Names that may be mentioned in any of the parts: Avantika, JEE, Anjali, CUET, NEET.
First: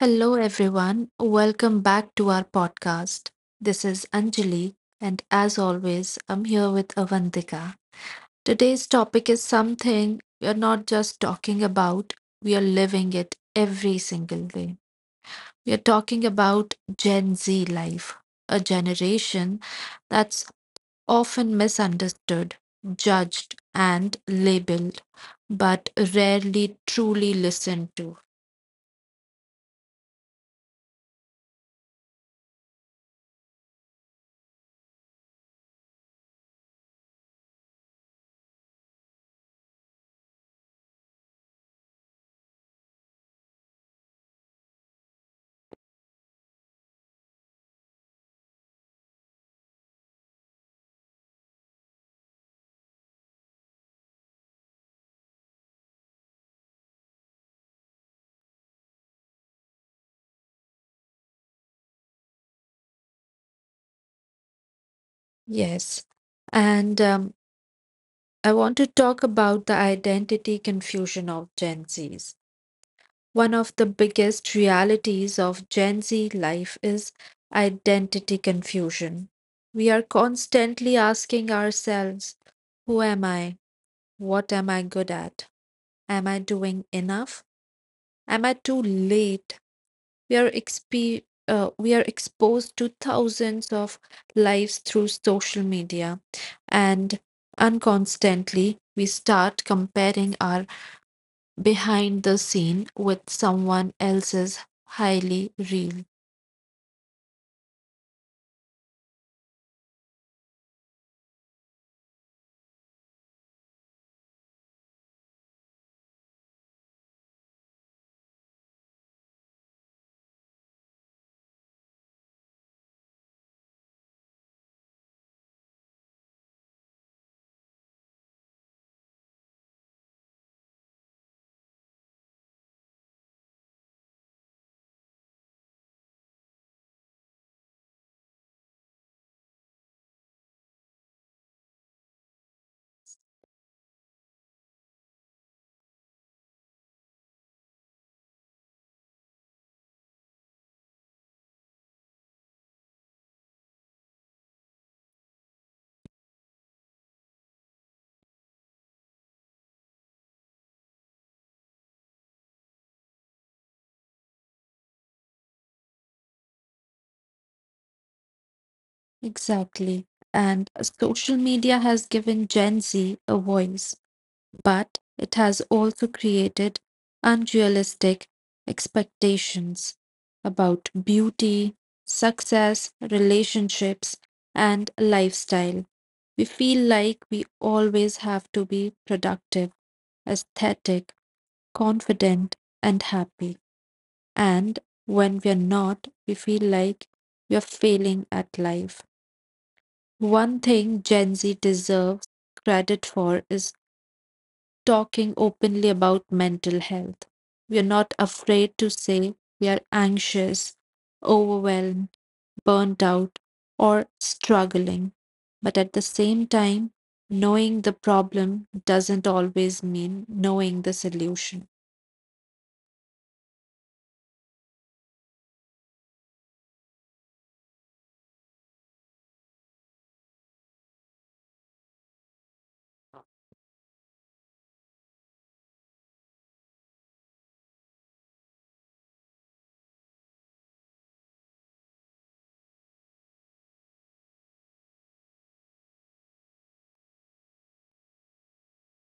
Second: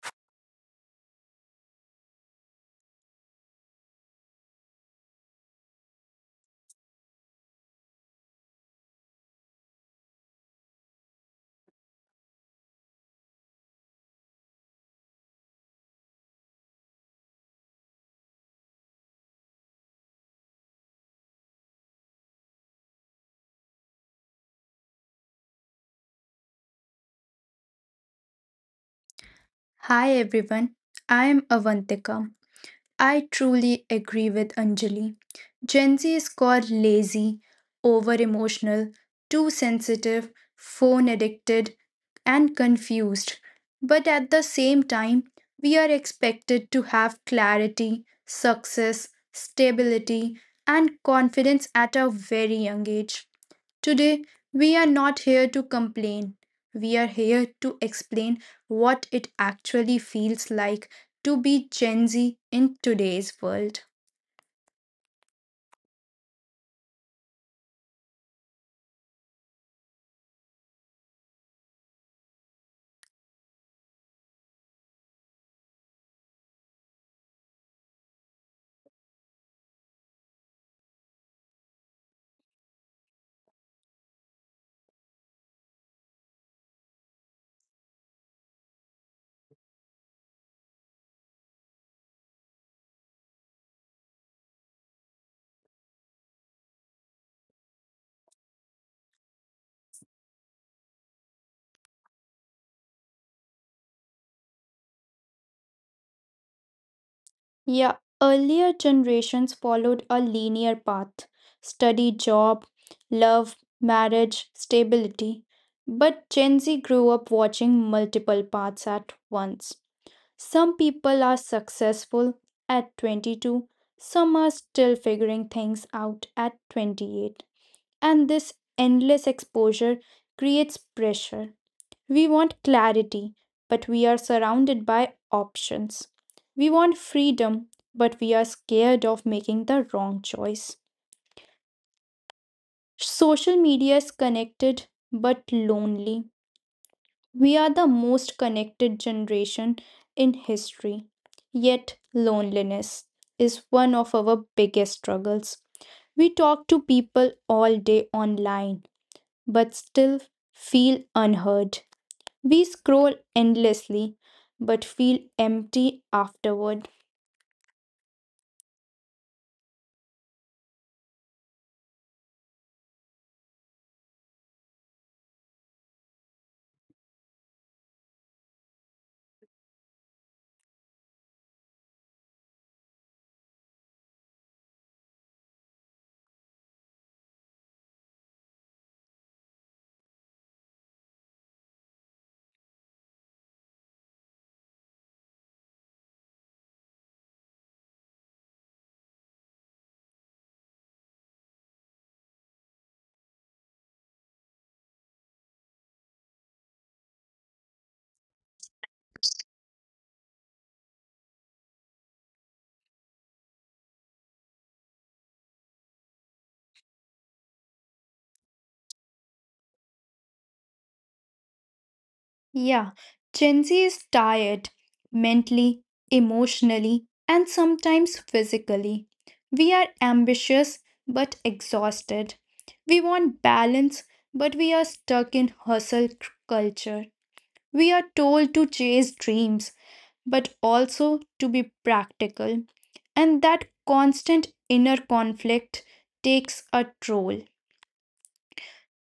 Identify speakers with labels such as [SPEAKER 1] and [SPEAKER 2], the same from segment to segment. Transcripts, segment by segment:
[SPEAKER 1] Hello, everyone. Welcome back to our podcast. This is Anjali, and as always, I'm here with Avantika. Today's topic is something we are not just talking about, we are living it every single day. We are talking about Gen Z life, a generation that's often misunderstood, judged, and labeled, but rarely truly listened to.
[SPEAKER 2] Hi everyone, I'm Avantika. I truly agree with Anjali. Gen Z is called lazy, over emotional, too sensitive, phone addicted, and confused. But at the same time, we are expected to have clarity, success, stability, and confidence at a very young age. Today, we are not here to complain. We are here to explain what it actually feels like to be Gen Z in today's world.
[SPEAKER 1] Yes. And I want to talk about the identity confusion of Gen Zs. One of the biggest realities of Gen Z life is identity confusion. We are constantly asking ourselves, who am I? What am I good at? Am I doing enough? Am I too late? We are exposed to thousands of lives through social media and unconstantly we start comparing our behind the scene with someone else's highly real.
[SPEAKER 2] Yeah, earlier generations followed a linear path study, job, love, marriage, stability. But Gen Z grew up watching multiple paths at once. Some people are successful at 22, some are still figuring things out at 28, and this endless exposure creates pressure. We want clarity, but we are surrounded by options. We want freedom, but we are scared of making the wrong choice. Social media is connected but lonely. We are the most connected generation in history, yet loneliness is one of our biggest struggles. We talk to people all day online but still feel unheard. We scroll endlessly but feel empty afterward.
[SPEAKER 1] Exactly. And social media has given Gen Z a voice, but it has also created unrealistic expectations about beauty, success, relationships, and lifestyle. We feel like we always have to be productive, aesthetic, confident, and happy. And when we're not, we feel like we're failing at life. One thing Gen Z deserves credit for is talking openly about mental health. We're not afraid to say we are anxious, overwhelmed, burnt out, or struggling. But at the same time, knowing the problem doesn't always mean knowing the solution.
[SPEAKER 2] Yeah, Gen Z is tired mentally, emotionally, and sometimes physically. We are ambitious but exhausted. We want balance, but we are stuck in hustle culture. We are told to chase dreams but also to be practical. And that constant inner conflict takes a toll.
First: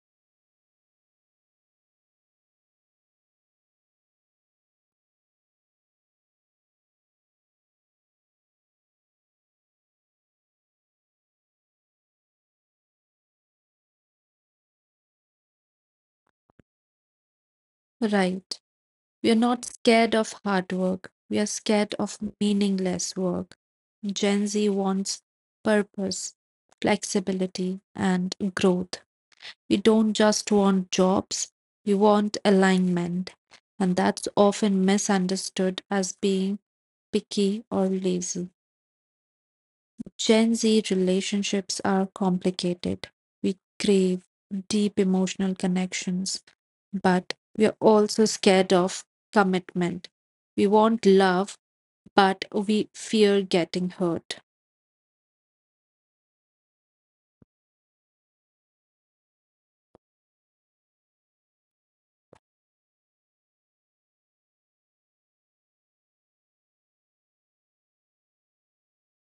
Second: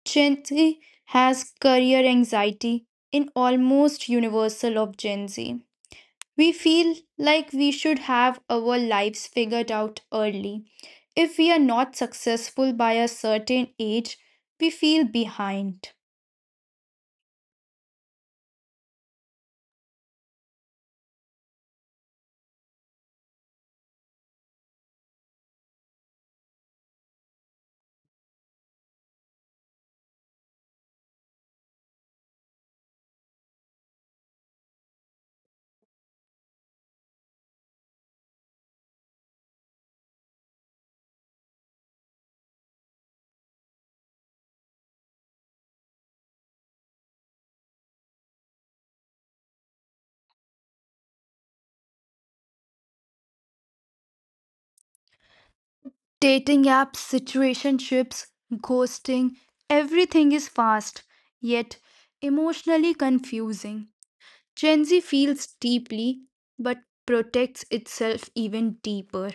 [SPEAKER 2] Gen Z has career anxiety in almost universal of Gen Z. We feel like we should have our lives figured out early. If we are not successful by a certain age, we feel behind.
[SPEAKER 1] Right. We are not scared of hard work. We are scared of meaningless work. Gen Z wants purpose, flexibility, and growth. We don't just want jobs, we want alignment. And that's often misunderstood as being picky or lazy. Gen Z relationships are complicated. We crave deep emotional connections, but we are also scared of commitment. We want love, but we fear getting hurt.
[SPEAKER 2] Dating apps, situationships, ghosting, everything is fast, yet emotionally confusing. Gen Z feels deeply but protects itself even deeper.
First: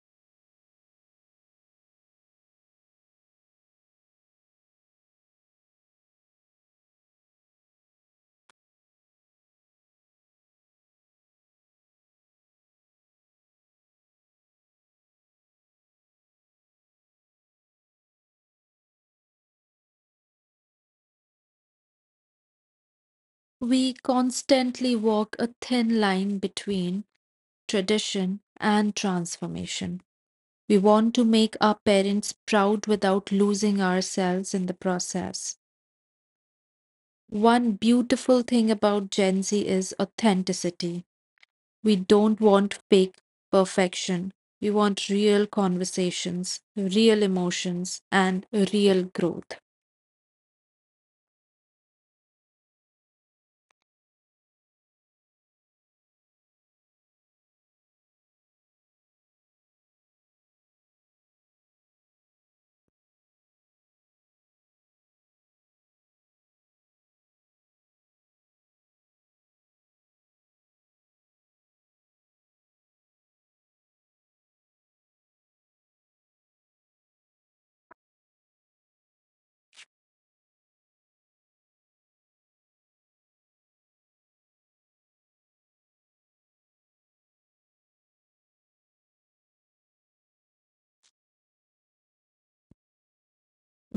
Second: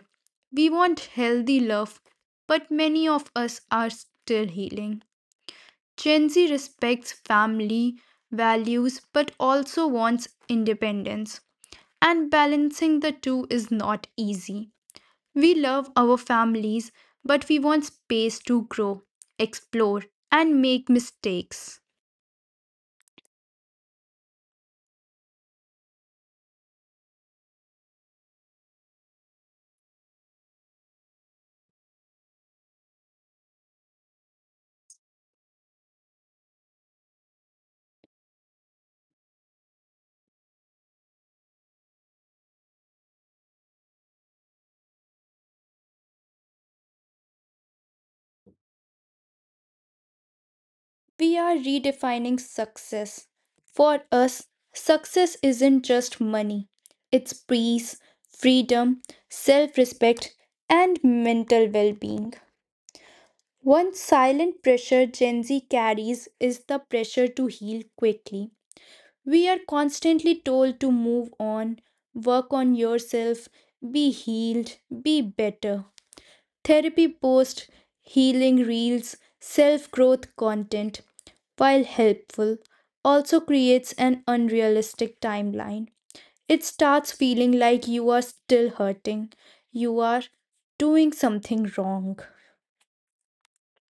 [SPEAKER 2] We want healthy love, but many of us are still healing. Gen Z respects family values but also wants independence, and balancing the two is not easy. We love our families, but we want space to grow, explore, and make mistakes.
[SPEAKER 1] We constantly walk a thin line between tradition and transformation. We want to make our parents proud without losing ourselves in the process. One beautiful thing about Gen Z is authenticity. We don't want fake perfection. We want real conversations, real emotions, and real growth.
[SPEAKER 2] We are redefining success. For us, success isn't just money, it's peace, freedom, self respect, and mental well being. One silent pressure Gen Z carries is the pressure to heal quickly. We are constantly told to move on, work on yourself, be healed, be better. Therapy posts, healing reels, self growth content, while helpful, also creates an unrealistic timeline. It starts feeling like you are still hurting, you are doing something wrong.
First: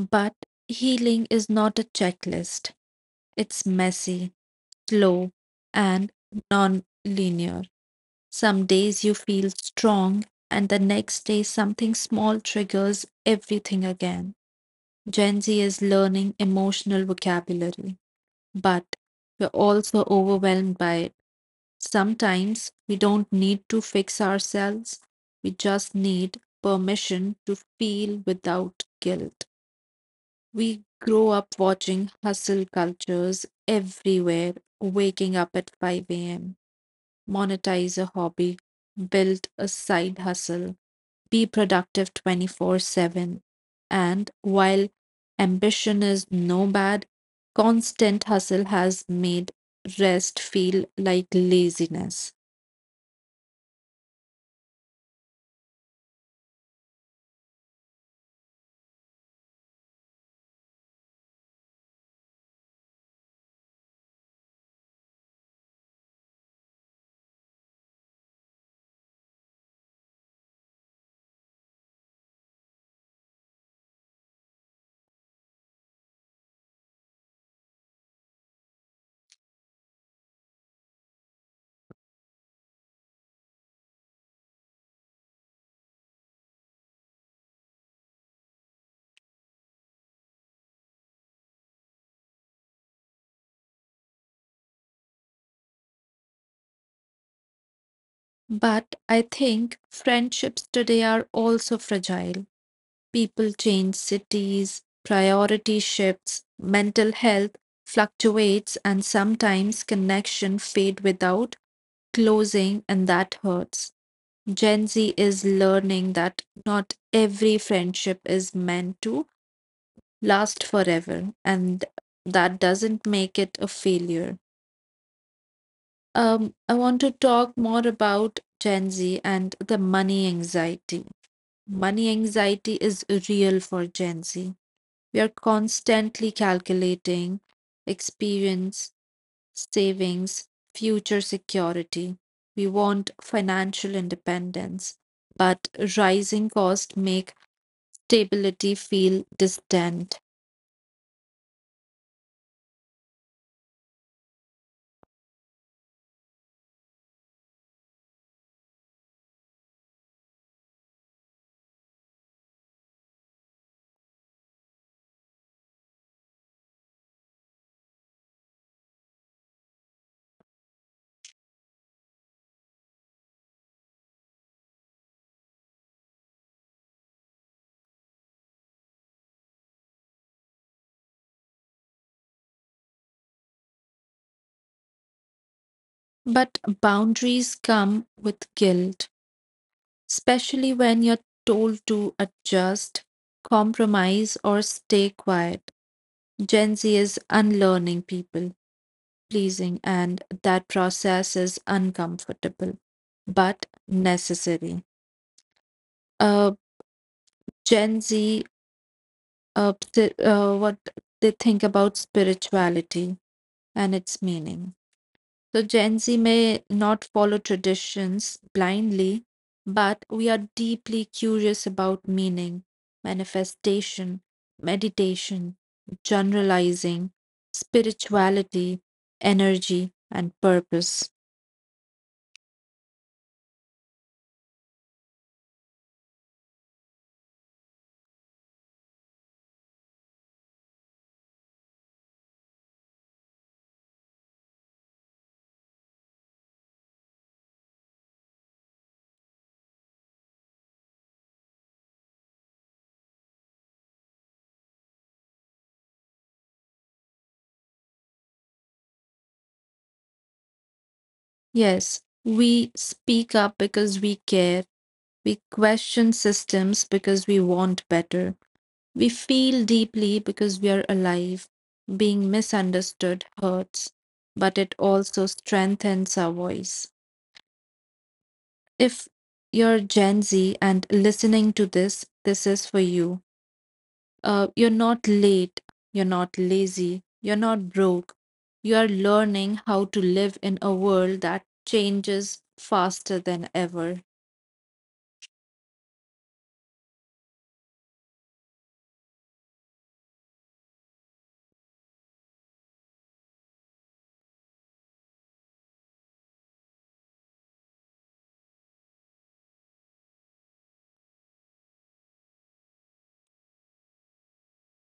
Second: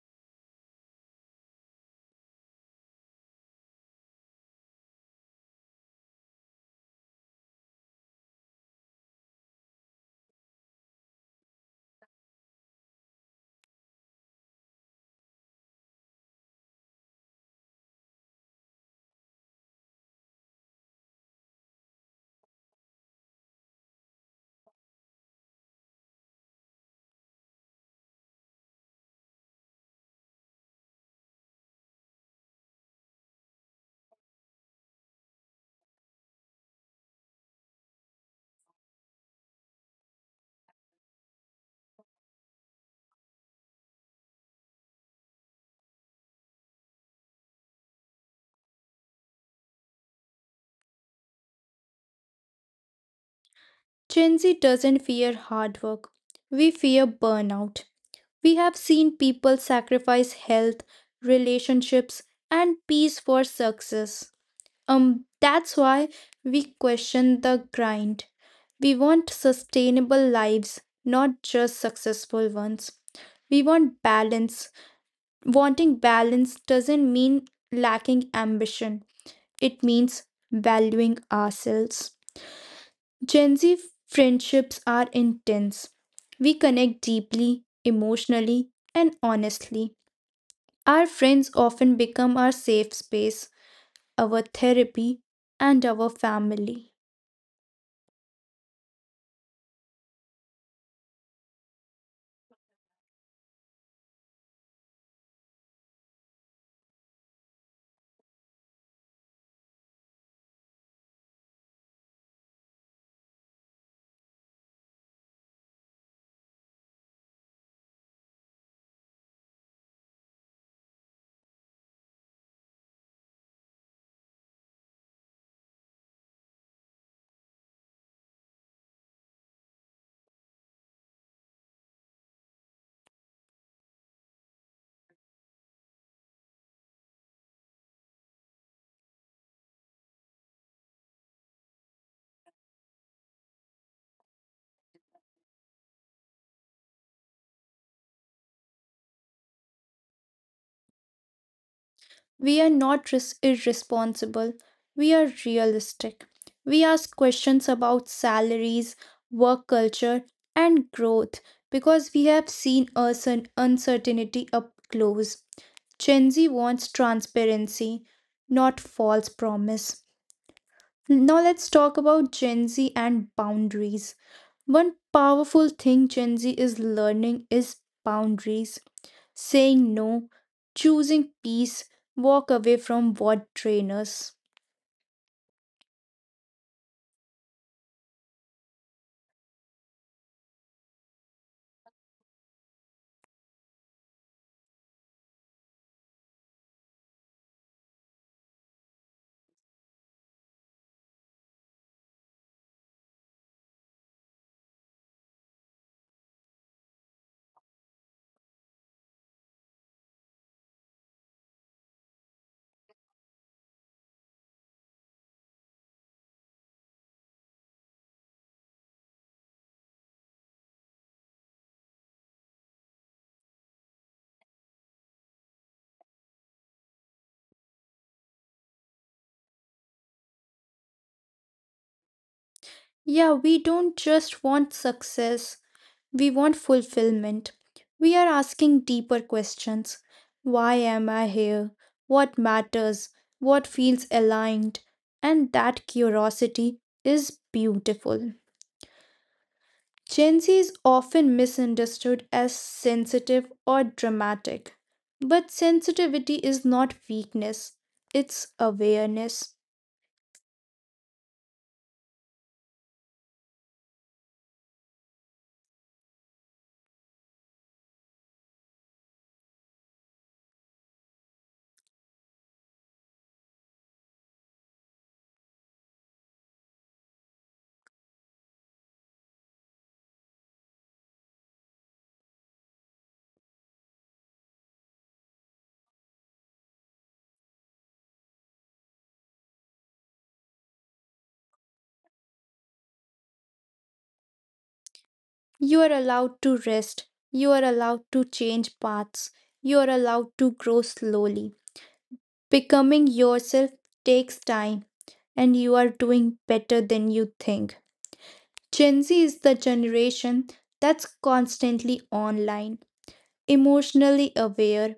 [SPEAKER 1] But healing is not a checklist, it's messy, slow, and non linear. Some days you feel strong, and the next day something small triggers everything again. Gen Z is learning emotional vocabulary, but we're also overwhelmed by it. Sometimes we don't need to fix ourselves, we just need permission to feel without guilt. We grow up watching hustle cultures everywhere, waking up at 5 a.m., monetize a hobby, build a side hustle, be productive 24/7. And while ambition is no bad, constant hustle has made rest feel like laziness.
[SPEAKER 2] Gen Z doesn't fear hard work. We fear burnout. We have seen people sacrifice health, relationships, and peace for success. That's why we question the grind. We want sustainable lives, not just successful ones. We want balance. Wanting balance doesn't mean lacking ambition, it means valuing ourselves. Gen Z friendships are intense. We connect deeply, emotionally, and honestly. Our friends often become our safe space, our therapy, and our family.
[SPEAKER 1] But I think friendships today are also fragile. People change cities, priority shifts, mental health fluctuates, and sometimes connection fade without closing, and that hurts. Gen Z is learning that not every friendship is meant to last forever, and that doesn't make it a failure. I want to talk more about Gen Z and the money anxiety. Money anxiety is real for Gen Z. We are constantly calculating experience, savings, future security. We want financial independence, but rising costs make stability feel distant.
[SPEAKER 2] We are not irresponsible, we are realistic. We ask questions about salaries, work culture, and growth because we have seen uncertainty up close. Gen Z wants transparency, not false promise. Now let's talk about Gen Z and boundaries. One powerful thing Gen Z is learning is boundaries, saying no, choosing peace, walk away from what train us.
[SPEAKER 1] But boundaries come with guilt, especially when you're told to adjust, compromise, or stay quiet. Gen Z is unlearning people pleasing, and that process is uncomfortable but necessary. Uh, Gen Z, what they think about spirituality and its meaning. So, Gen Z may not follow traditions blindly, but we are deeply curious about meaning, manifestation, meditation, generalizing, spirituality, energy, and purpose.
[SPEAKER 2] Yeah, we don't just want success, we want fulfillment. We are asking deeper questions. Why am I here? What matters? What feels aligned? And that curiosity is beautiful. Gen Z is often misunderstood as sensitive or dramatic. But sensitivity is not weakness, it's awareness.
[SPEAKER 1] Yes, we speak up because we care. We question systems because we want better. We feel deeply because we are alive. Being misunderstood hurts, but it also strengthens our voice. If you're Gen Z and listening to this, this is for you. You're not late. You're not lazy. You're not broke. You are learning how to live in a world that changes faster than ever.
[SPEAKER 2] You are allowed to rest. You are allowed to change paths. You are allowed to grow slowly. Becoming yourself takes time, and you are doing better than you think. Gen Z is the generation that's constantly online, emotionally aware,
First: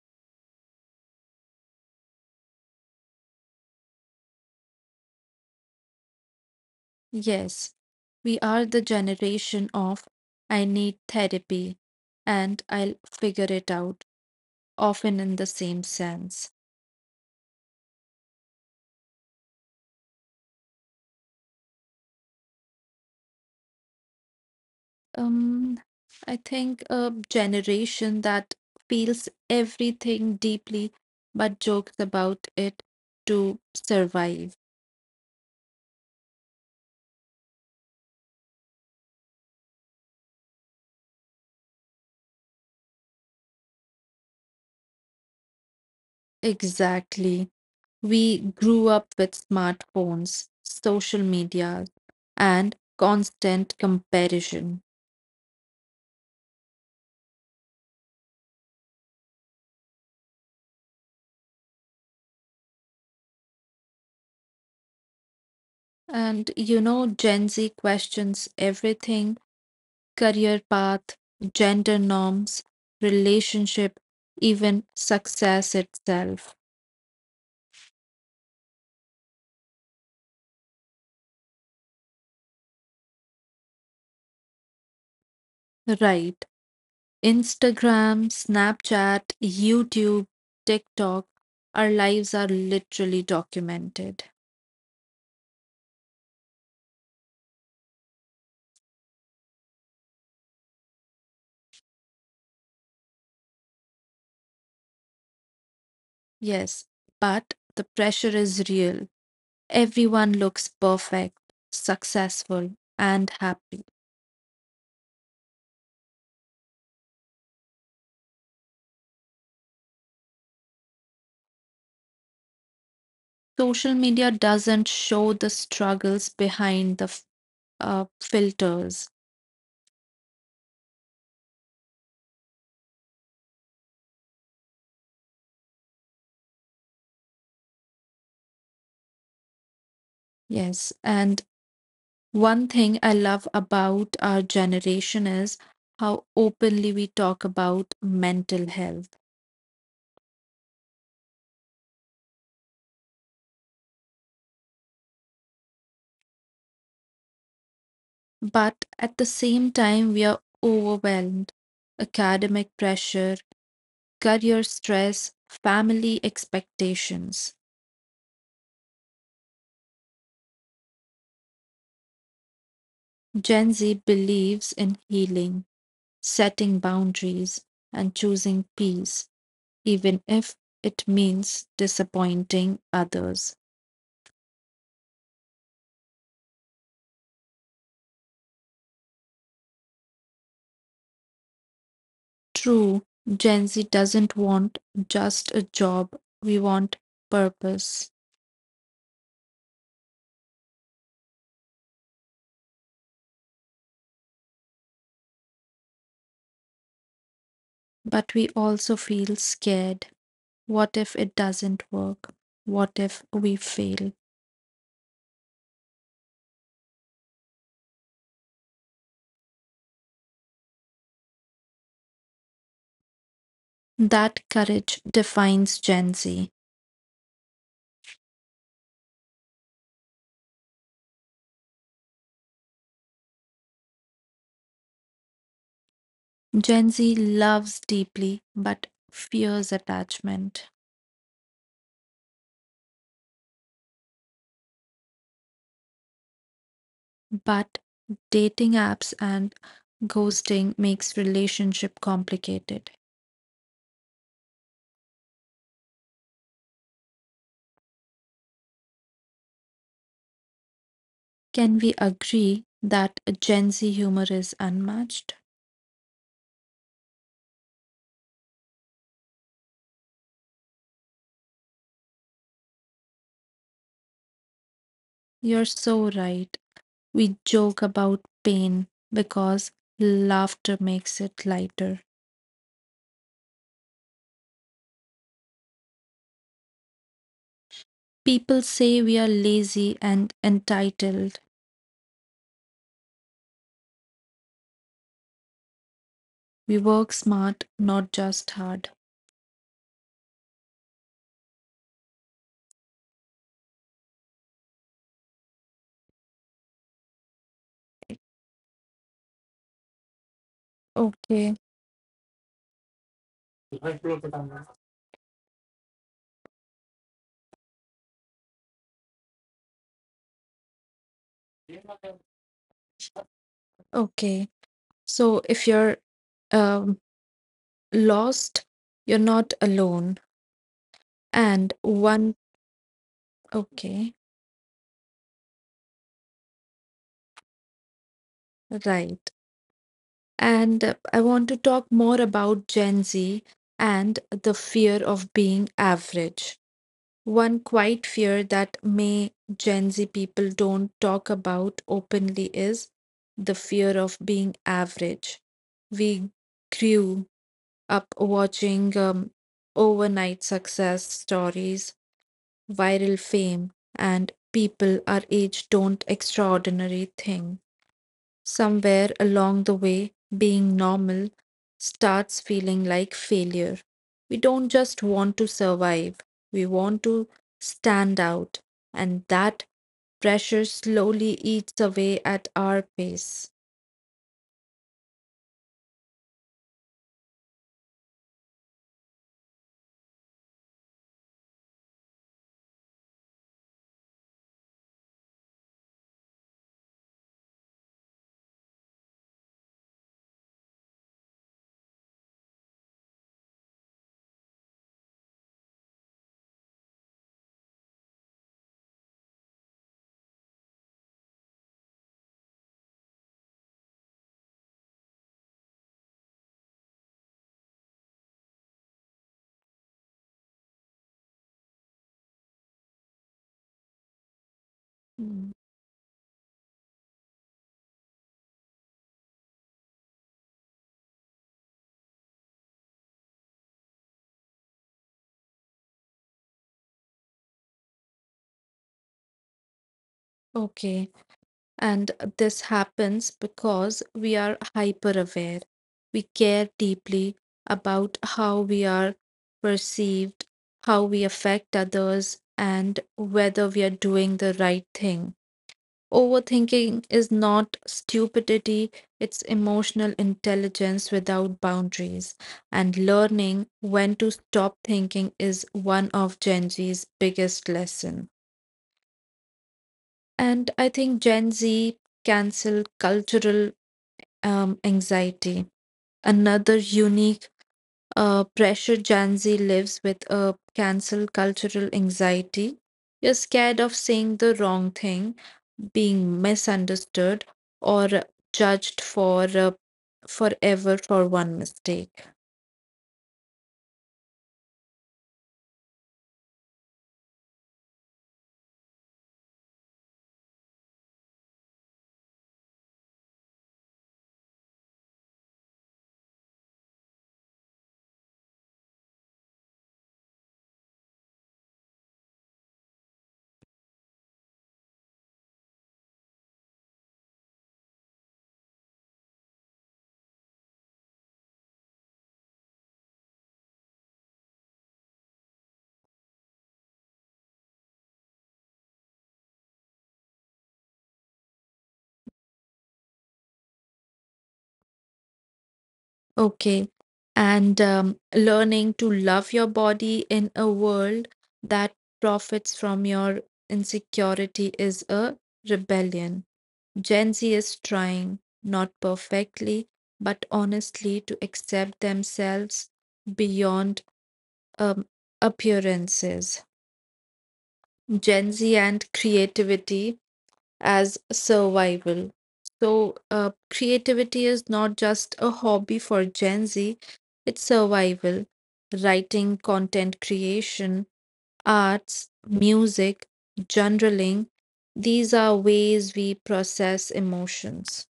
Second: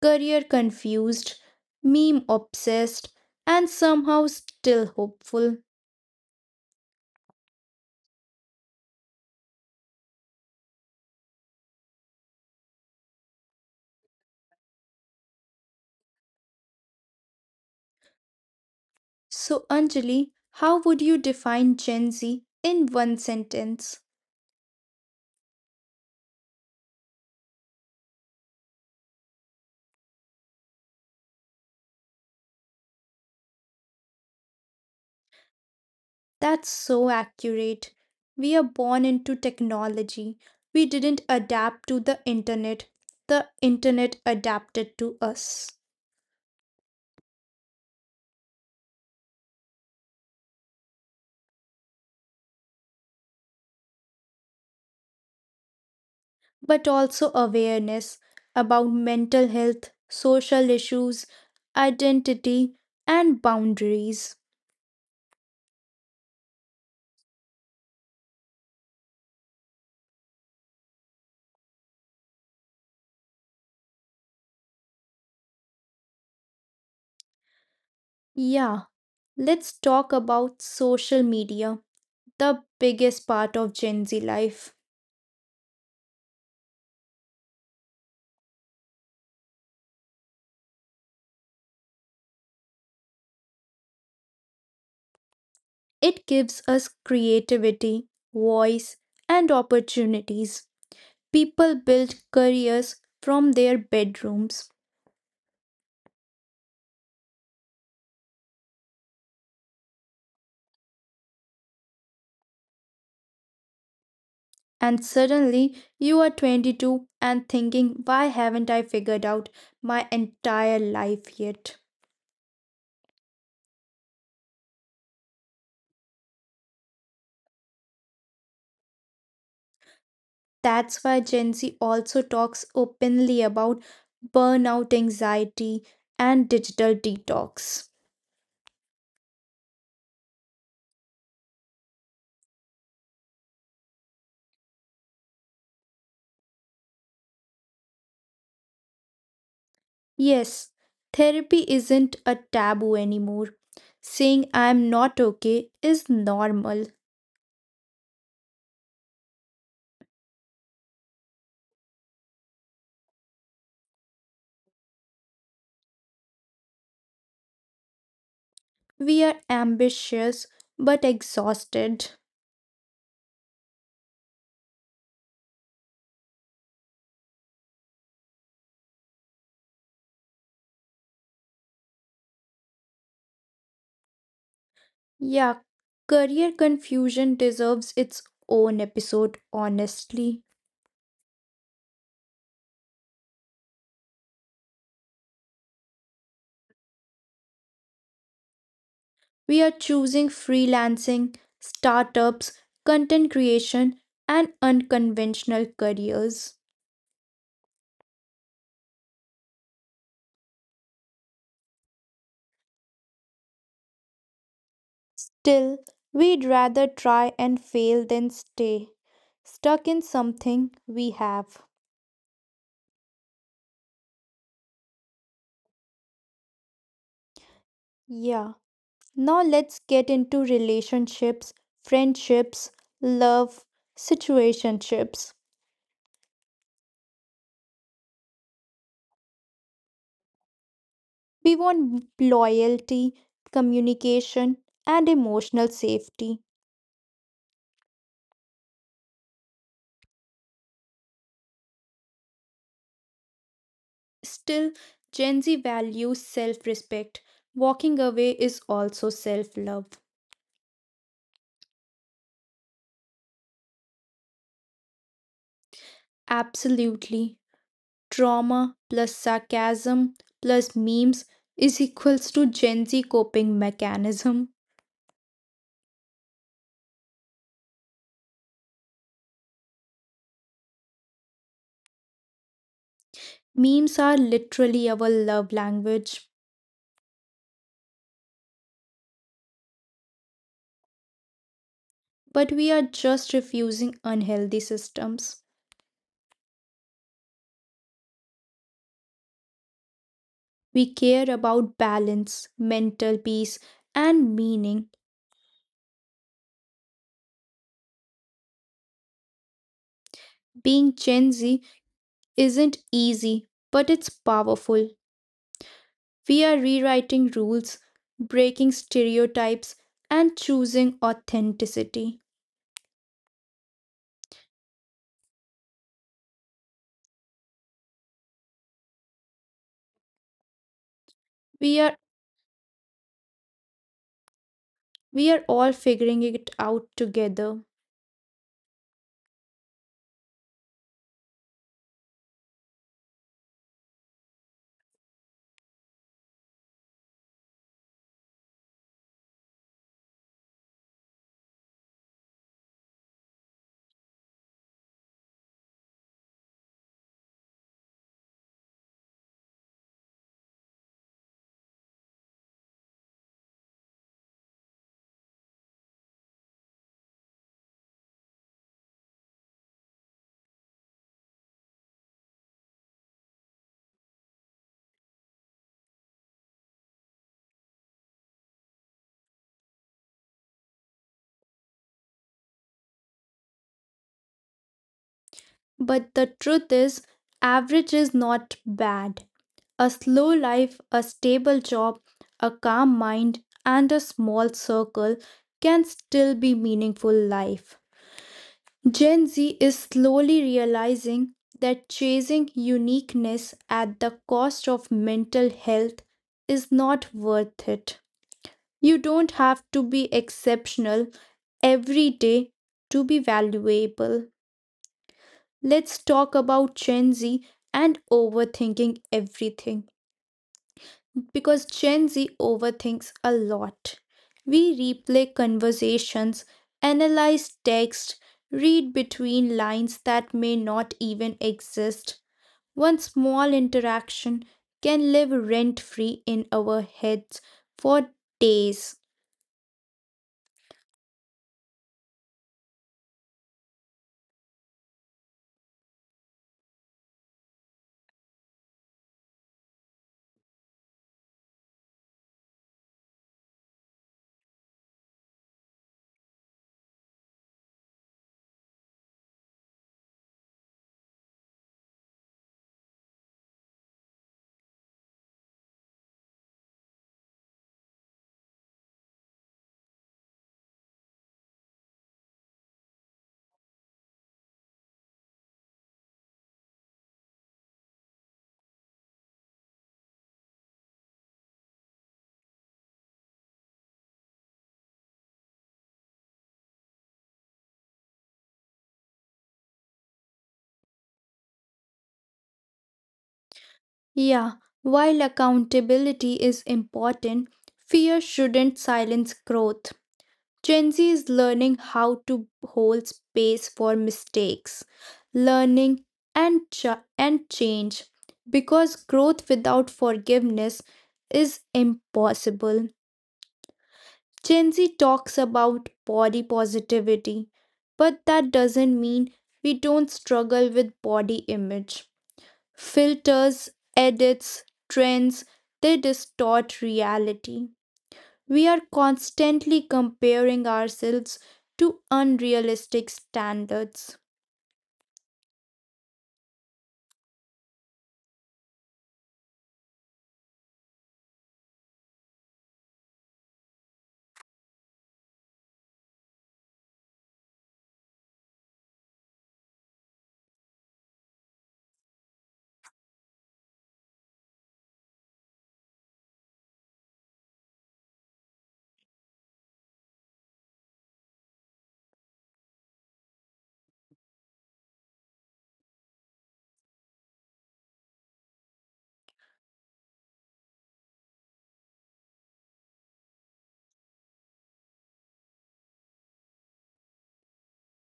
[SPEAKER 2] career confused, meme obsessed, and somehow still hopeful.
[SPEAKER 1] Yes, we are the generation of I need therapy and I'll figure it out, often in the same sense.
[SPEAKER 2] So, Anjali, how would you define Gen Z in one sentence?
[SPEAKER 1] Um, I think a generation that feels everything deeply but jokes about it to survive.
[SPEAKER 2] That's so accurate. We are born into technology. We didn't adapt to the internet. The internet adapted to us.
[SPEAKER 1] Exactly. We grew up with smartphones, social media, and constant comparison.
[SPEAKER 2] But also awareness about mental health, social issues, identity, and boundaries.
[SPEAKER 1] And you know, Gen Z questions everything, career path, gender norms, relationship, even success itself.
[SPEAKER 2] Yeah, let's talk about social media, the biggest part of Gen Z life.
[SPEAKER 1] Right. Instagram, Snapchat, YouTube, TikTok, our lives are literally documented.
[SPEAKER 2] It gives us creativity, voice, and opportunities. People build careers from their bedrooms.
[SPEAKER 1] Yes, but the pressure is real. Everyone looks perfect, successful, and happy.
[SPEAKER 2] And suddenly you are 22 and thinking, why haven't I figured out my entire life yet?
[SPEAKER 1] Social media doesn't show the struggles behind the filters.
[SPEAKER 2] That's why Gen Z also talks openly about burnout anxiety and digital detox.
[SPEAKER 1] Yes. And one thing I love about our generation is how openly we talk about mental health.
[SPEAKER 2] Yes, therapy isn't a taboo anymore. Saying I'm not okay is normal.
[SPEAKER 1] But at the same time, we are overwhelmed. Academic pressure, career stress, family expectations.
[SPEAKER 2] We are ambitious but exhausted.
[SPEAKER 1] Gen Z believes in healing, setting boundaries, and choosing peace, even if it means disappointing others.
[SPEAKER 2] Yeah, career confusion deserves its own episode, honestly.
[SPEAKER 1] True, Gen Z doesn't want just a job, we want purpose.
[SPEAKER 2] We are choosing freelancing, startups, content creation, and unconventional careers.
[SPEAKER 1] But we also feel scared. What if it doesn't work? What if we fail?
[SPEAKER 2] Still, we'd rather try and fail than stay stuck in something we have.
[SPEAKER 1] That courage defines Gen Z.
[SPEAKER 2] Yeah, now let's get into relationships, friendships, love, situationships.
[SPEAKER 1] Gen Z loves deeply but fears attachment.
[SPEAKER 2] We want loyalty, communication, and emotional safety.
[SPEAKER 1] But dating apps and ghosting makes relationship complicated.
[SPEAKER 2] Still, Gen Z values self respect. Walking away is also self love.
[SPEAKER 1] Can we agree that Gen Z humor is unmatched?
[SPEAKER 2] Absolutely. Trauma plus sarcasm plus memes is equals to Gen Z coping mechanism.
[SPEAKER 1] You're so right. We joke about pain because laughter makes it lighter.
[SPEAKER 2] Memes are literally our love language,
[SPEAKER 1] People say we are lazy and entitled.
[SPEAKER 2] but we are just refusing unhealthy systems.
[SPEAKER 1] We work smart, not just hard.
[SPEAKER 2] We care about balance, mental peace, and meaning. Being Gen
[SPEAKER 1] Okay,
[SPEAKER 2] Z isn't easy, but it's powerful. We are rewriting rules, breaking stereotypes, and choosing authenticity.
[SPEAKER 1] okay. So if you're um, lost, you're not alone. And
[SPEAKER 2] We are
[SPEAKER 1] one, okay,
[SPEAKER 2] we are all figuring it out together.
[SPEAKER 1] right. And I want to talk more about Gen Z and the fear of being average. One quiet fear that may Gen Z people don't talk about openly is the fear of being average. We grew up watching overnight success stories, viral fame, and people our age don't extraordinary thing. Somewhere along the way, being normal starts feeling like failure. We don't just want to survive, we want to stand out, and that pressure slowly eats away at our pace.
[SPEAKER 2] But the truth is, average is not bad. A slow life, a stable job, a calm mind, and a small circle can still be meaningful life. Gen Z is slowly realizing that chasing uniqueness at the cost of mental health is not worth it. You don't have to be exceptional every day to be valuable. Let's talk about Gen Z and overthinking everything because Gen Z overthinks a lot. We replay
[SPEAKER 1] Mm.
[SPEAKER 2] conversations, analyze text, read between lines that may not even exist. One small interaction can live rent free in our heads for days.
[SPEAKER 1] Okay. And this happens because we are hyper aware. We care deeply about how we are perceived, how we affect others, and whether we are doing the right thing. Overthinking is not stupidity, it's emotional intelligence without boundaries. And learning when to stop thinking is one of Gen Z's biggest lesson. And I think Gen Z cancel cultural anxiety. Another unique pressure Gen Z lives with a cancel cultural anxiety. You're scared of saying the wrong thing, being misunderstood, or judged for forever for one mistake.
[SPEAKER 2] Yeah, while accountability is important, fear shouldn't silence growth. Gen Z is learning how to hold space for mistakes, learning and ch- and change, because growth without forgiveness is impossible. Gen Z talks about body positivity, but that doesn't mean we don't struggle with body image. Filters, edits, trends, they distort reality. We are constantly comparing ourselves to unrealistic standards.
[SPEAKER 1] Okay. And learning to love your body in a world that profits from your insecurity is a rebellion. Gen Z is trying, not perfectly, but honestly, to accept themselves beyond um, appearances. Gen Z and creativity as survival. So, creativity is not just a hobby for Gen Z, it's survival. Writing, content creation, arts, music, journaling, these are ways we process emotions.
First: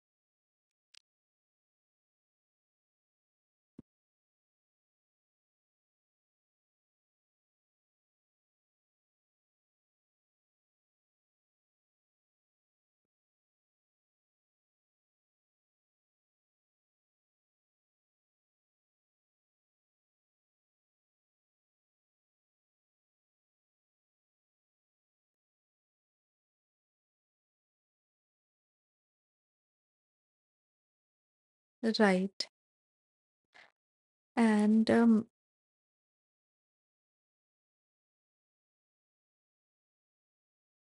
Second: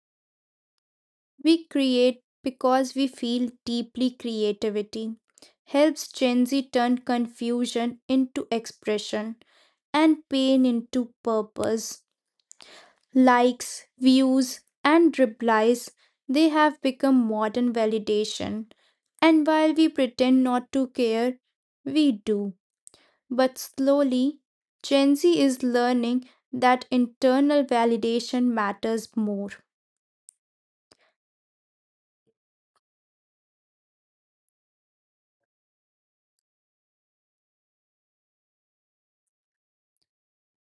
[SPEAKER 2] We create because we feel deeply. Creativity helps Gen Z turn confusion into expression and pain into purpose. Likes, views, and replies, they have become modern validation. And while we pretend not to care, we do. But slowly, Gen Z is learning that internal validation matters more,
[SPEAKER 1] Right. And um,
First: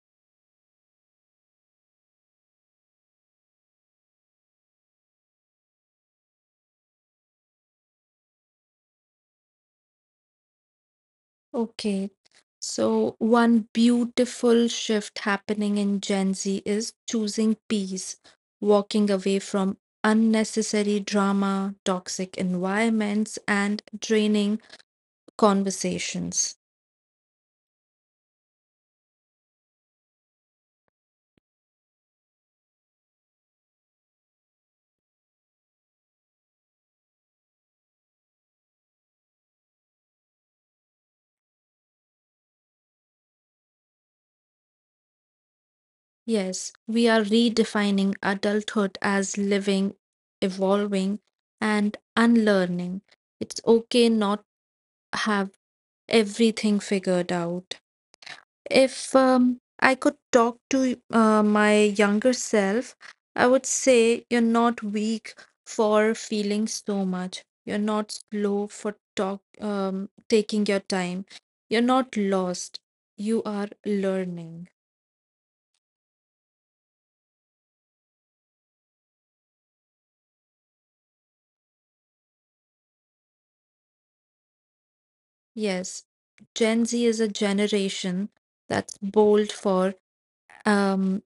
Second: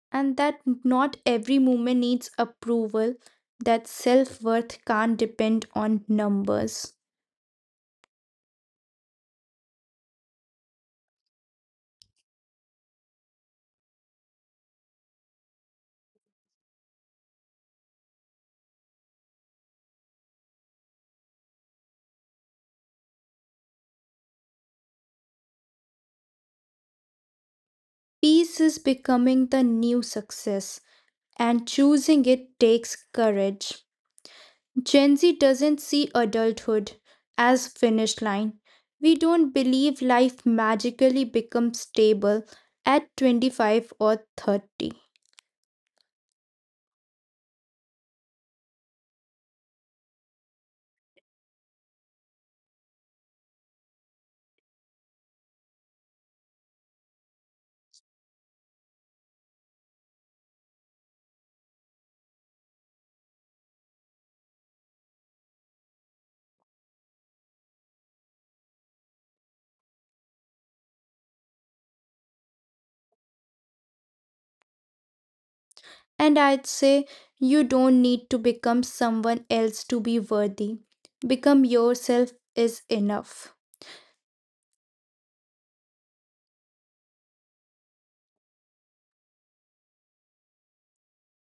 [SPEAKER 2] and that not every movement needs approval, that self worth can't depend on numbers.
[SPEAKER 1] okay, so one beautiful shift happening in Gen Z is choosing peace, walking away from unnecessary drama, toxic environments, and draining conversations.
[SPEAKER 2] Peace is becoming the new success, and choosing it takes courage. Gen Z doesn't see adulthood as finish line. We don't believe life magically becomes stable at 25 or 30.
[SPEAKER 1] Yes, we are redefining adulthood as living, evolving, and unlearning. It's okay not have everything figured out. If I could talk to my younger self, I would say you're not weak for feeling so much. You're not slow for talk taking your time. You're not lost. You are learning.
[SPEAKER 2] And I'd say you don't need to become someone else to be worthy. Become yourself is enough.
[SPEAKER 1] Yes, Gen Z is a generation that's bold for um,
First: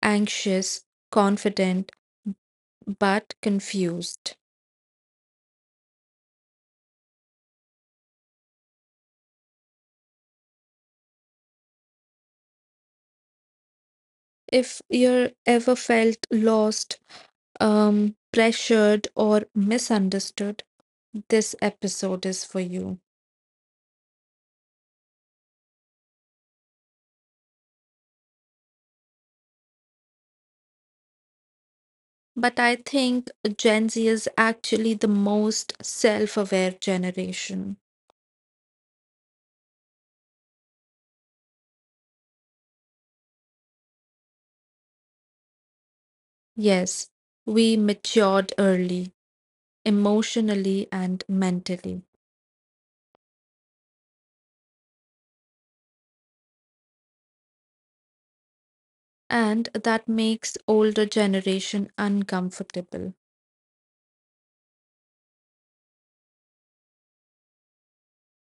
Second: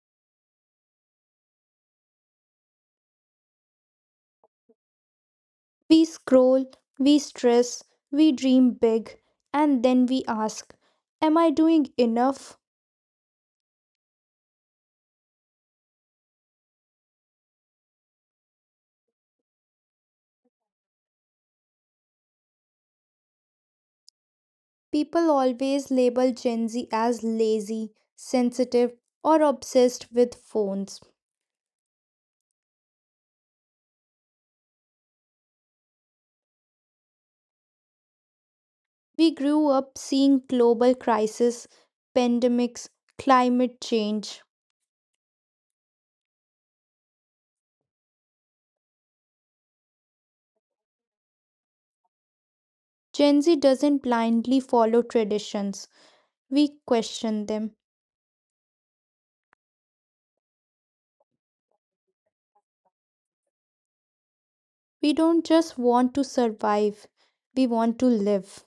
[SPEAKER 1] anxious, confident, but confused.
[SPEAKER 2] We scroll, we stress, we dream big, and then we ask, am I doing enough?
[SPEAKER 1] If you're ever felt lost, pressured or misunderstood, this episode is for you.
[SPEAKER 2] People always label Gen Z as lazy, sensitive, or obsessed with phones.
[SPEAKER 1] But I think Gen Z is actually the most self aware generation.
[SPEAKER 2] We grew up seeing global crisis, pandemics, climate change.
[SPEAKER 1] Yes, we matured early, emotionally and mentally.
[SPEAKER 2] Gen Z doesn't blindly follow traditions. We question them.
[SPEAKER 1] And that makes older generation uncomfortable.
[SPEAKER 2] We don't just want to survive, we want to live.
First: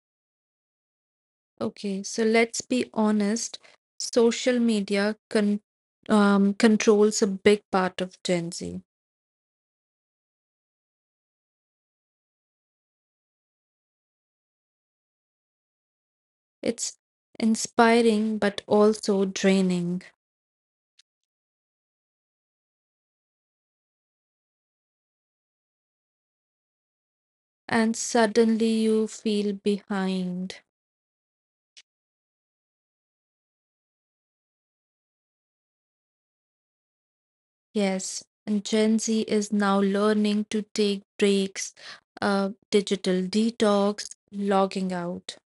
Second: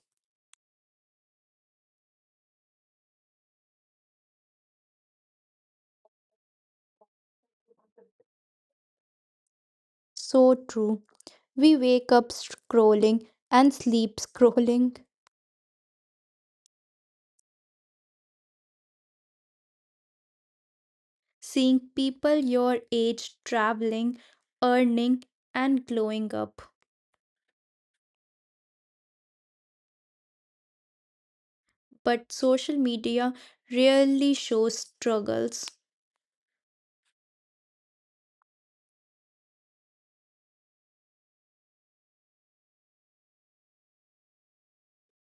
[SPEAKER 1] Okay, so let's be honest. Social media controls a big part of Gen Z.
[SPEAKER 2] So true. We wake up scrolling and sleep scrolling,
[SPEAKER 1] It's inspiring but also draining.
[SPEAKER 2] seeing people your age traveling, earning, and glowing up.
[SPEAKER 1] And suddenly you feel behind.
[SPEAKER 2] But social media rarely shows struggles,
[SPEAKER 1] Yes, and Gen Z is now learning to take breaks, digital detox, logging out.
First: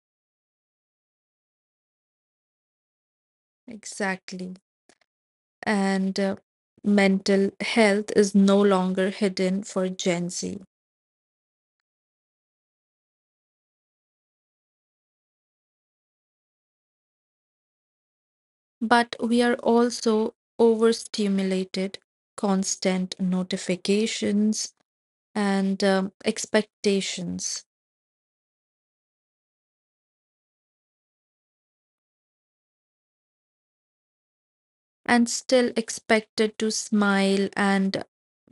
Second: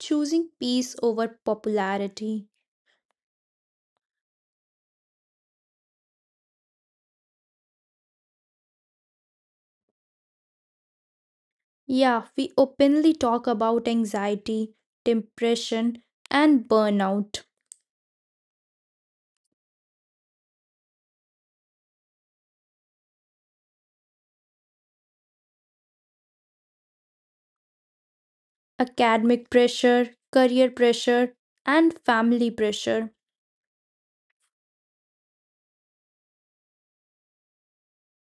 [SPEAKER 2] choosing peace over popularity.
[SPEAKER 1] Exactly. And mental health is no longer hidden for Gen Z.
[SPEAKER 2] Yeah, we openly talk about anxiety, depression, and burnout,
[SPEAKER 1] But we are also overstimulated, constant notifications and expectations.
[SPEAKER 2] academic pressure, career pressure, and family pressure.
[SPEAKER 1] And still expected to smile and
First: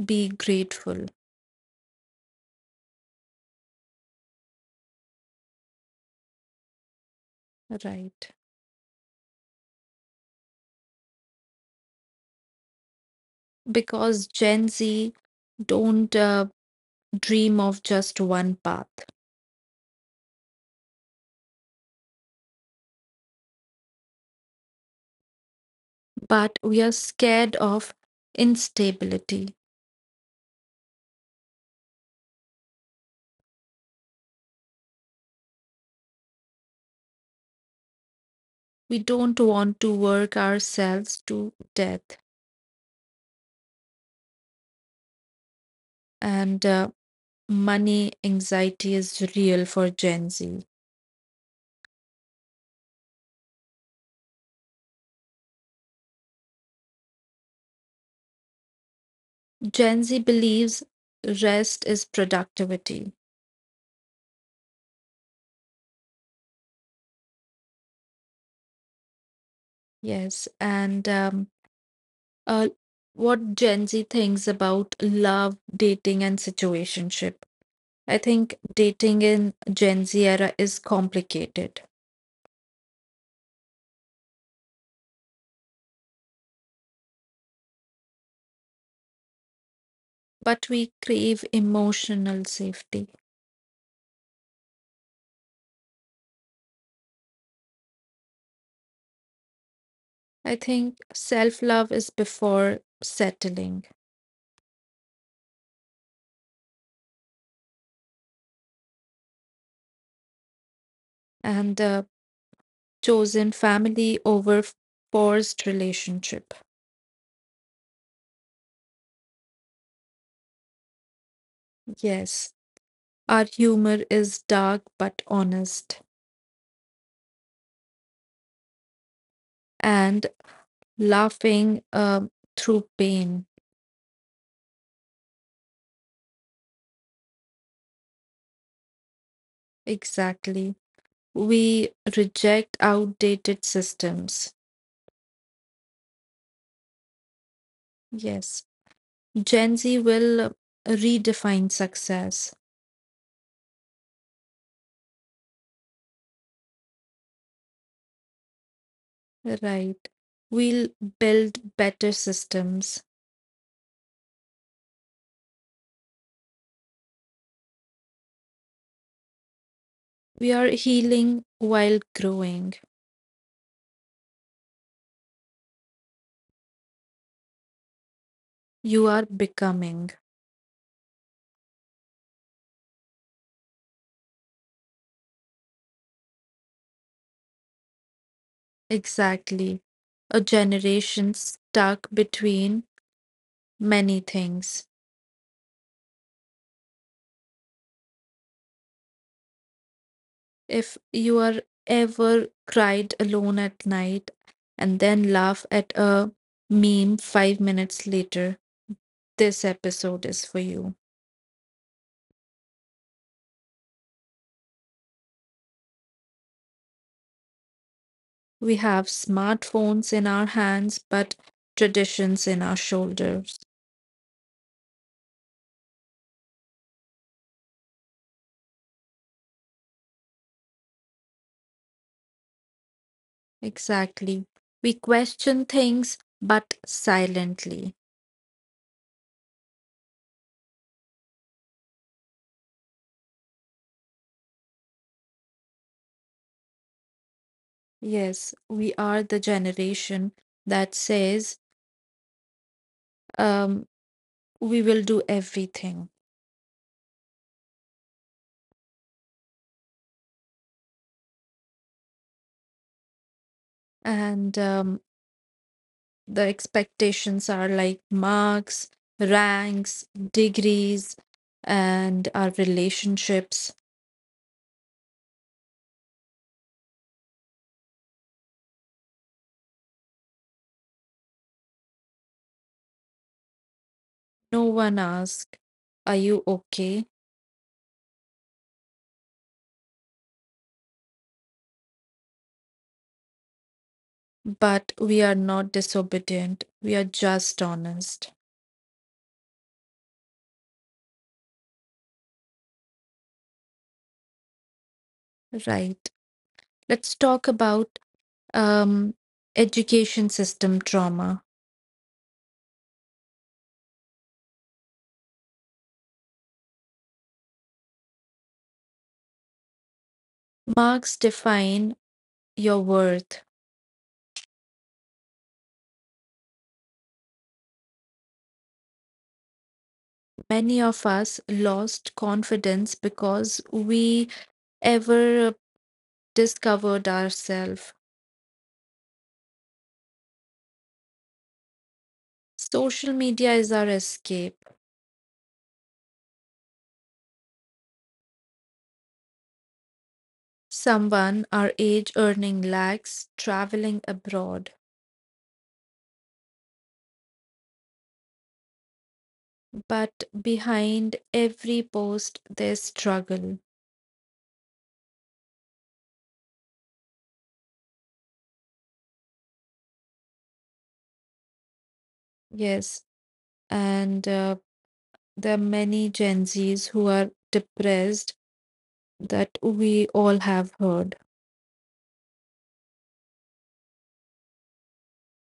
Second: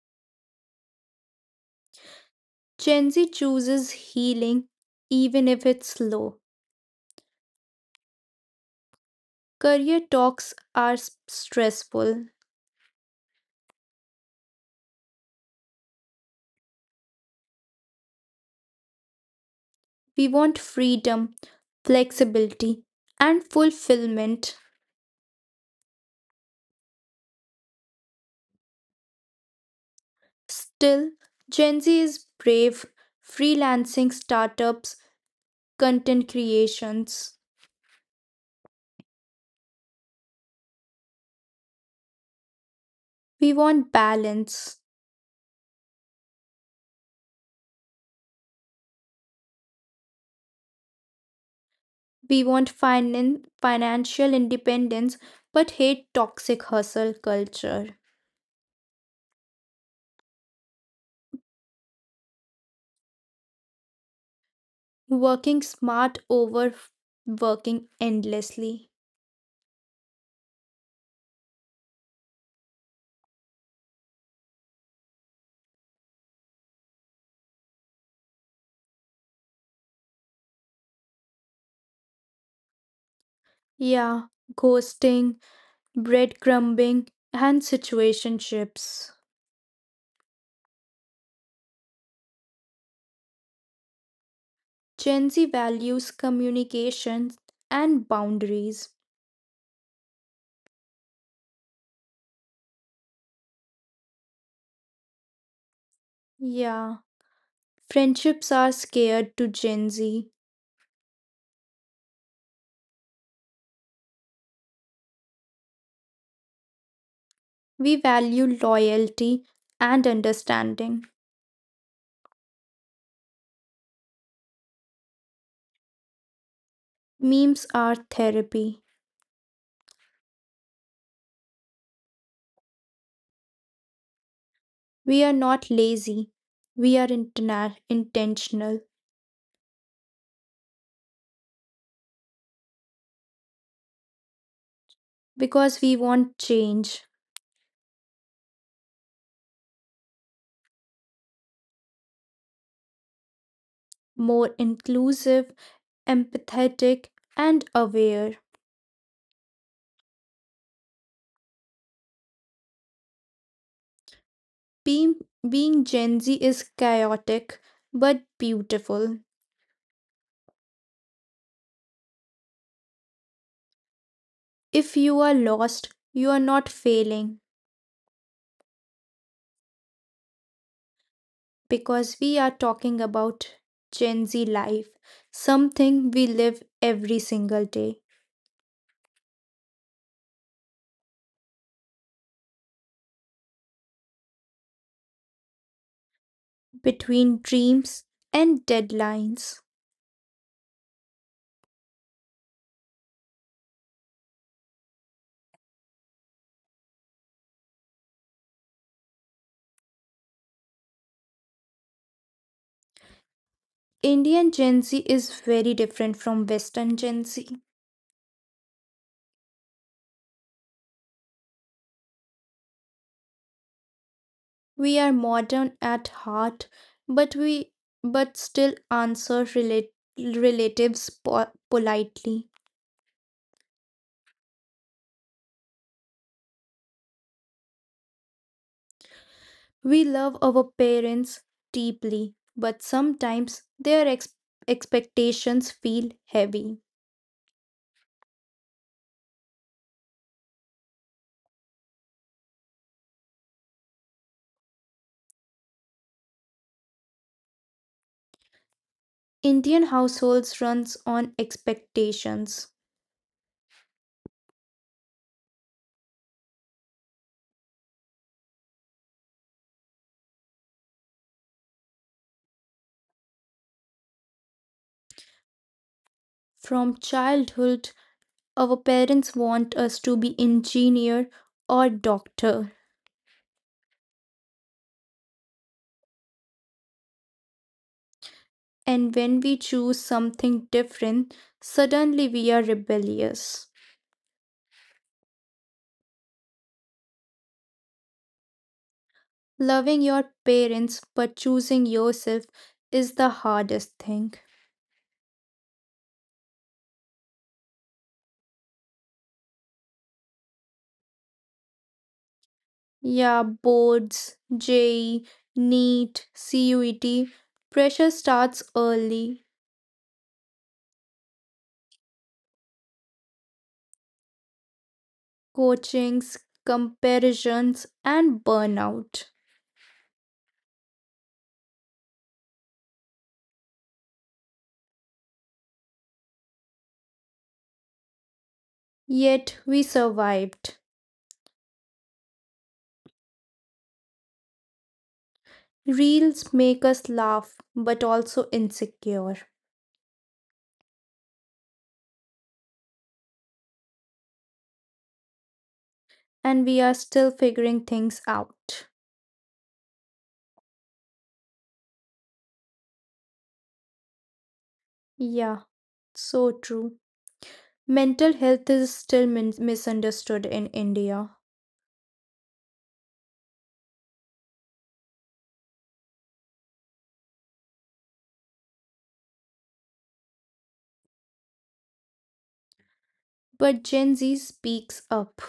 [SPEAKER 1] be grateful,
[SPEAKER 2] Gen Z chooses healing even if it's slow.
[SPEAKER 1] right?
[SPEAKER 2] Career talks are stressful.
[SPEAKER 1] Because Gen Z don't dream of just one path,
[SPEAKER 2] We want freedom, flexibility, and fulfillment.
[SPEAKER 1] but we are scared of instability.
[SPEAKER 2] Still, Gen Z is brave, freelancing startups, content creations.
[SPEAKER 1] We don't want to work ourselves to death.
[SPEAKER 2] We want balance.
[SPEAKER 1] And money anxiety is real for Gen Z.
[SPEAKER 2] We want financial independence but hate toxic hustle culture.
[SPEAKER 1] Gen Z believes rest is productivity.
[SPEAKER 2] Working smart over working endlessly.
[SPEAKER 1] Yes and uh, what Gen Z thinks about love, dating, and situationship. I think dating in Gen Z era is complicated,
[SPEAKER 2] Yeah, ghosting, breadcrumbing, and situationships.
[SPEAKER 1] but we crave emotional safety.
[SPEAKER 2] Gen Z values communication and boundaries.
[SPEAKER 1] I think self love is before settling.
[SPEAKER 2] Yeah, friendships are scared to Gen Z.
[SPEAKER 1] And chosen family over forced relationship.
[SPEAKER 2] We value loyalty and understanding.
[SPEAKER 1] Yes, our humor is dark but honest
[SPEAKER 2] Memes are therapy.
[SPEAKER 1] and laughing through pain.
[SPEAKER 2] We are not lazy, we are intentional,
[SPEAKER 1] Exactly. We reject outdated systems.
[SPEAKER 2] because we want change,
[SPEAKER 1] Yes. Gen Z will redefine success.
[SPEAKER 2] more inclusive, empathetic, and aware.
[SPEAKER 1] Right. We'll build better systems.
[SPEAKER 2] Being, being Gen Z is chaotic but beautiful.
[SPEAKER 1] We are healing while growing.
[SPEAKER 2] If you are lost, you are not failing
[SPEAKER 1] You are becoming.
[SPEAKER 2] because we are talking about Gen Z life, something we live every single day,
[SPEAKER 1] Exactly. A generation stuck between many things.
[SPEAKER 2] between dreams and deadlines.
[SPEAKER 1] If you are ever cried alone at night and then laugh at a meme 5 minutes later, this episode is for you.
[SPEAKER 2] Indian Gen Z is very different from Western Gen Z.
[SPEAKER 1] We have smartphones in our hands, but traditions in our shoulders.
[SPEAKER 2] We are modern at heart, but we but still answer relatives politely.
[SPEAKER 1] Exactly. We question things, but silently.
[SPEAKER 2] We love our parents deeply, but sometimes their expectations feel heavy.
[SPEAKER 1] Yes, we are the generation that says, um, we will do everything.
[SPEAKER 2] Indian households runs on expectations.
[SPEAKER 1] And the expectations are like marks, ranks, degrees, and our relationships.
[SPEAKER 2] From childhood, our parents want us to be engineer or doctor.
[SPEAKER 1] No one asks, are you okay?
[SPEAKER 2] And when we choose something different, suddenly we are rebellious.
[SPEAKER 1] But we are not disobedient. We are just honest,
[SPEAKER 2] Loving your parents but choosing yourself is the hardest thing.
[SPEAKER 1] right? Let's talk about um, education system trauma.
[SPEAKER 2] Yeah, boards, JEE, NEET, CUET, pressure starts early,
[SPEAKER 1] Marks define your worth.
[SPEAKER 2] coachings, comparisons, and burnout.
[SPEAKER 1] Many of us lost confidence because we ever discovered ourselves.
[SPEAKER 2] Yet we survived.
[SPEAKER 1] Social media is our escape.
[SPEAKER 2] Reels make us laugh but also insecure,
[SPEAKER 1] Someone our age earning lakhs, traveling abroad,
[SPEAKER 2] and we are still figuring things out.
[SPEAKER 1] but behind every post, there's struggle.
[SPEAKER 2] Yeah. So true. Mental health is still misunderstood in India,
[SPEAKER 1] Yes, and there are many Gen Zs who are depressed that we all have heard.
[SPEAKER 2] but Gen Z speaks up.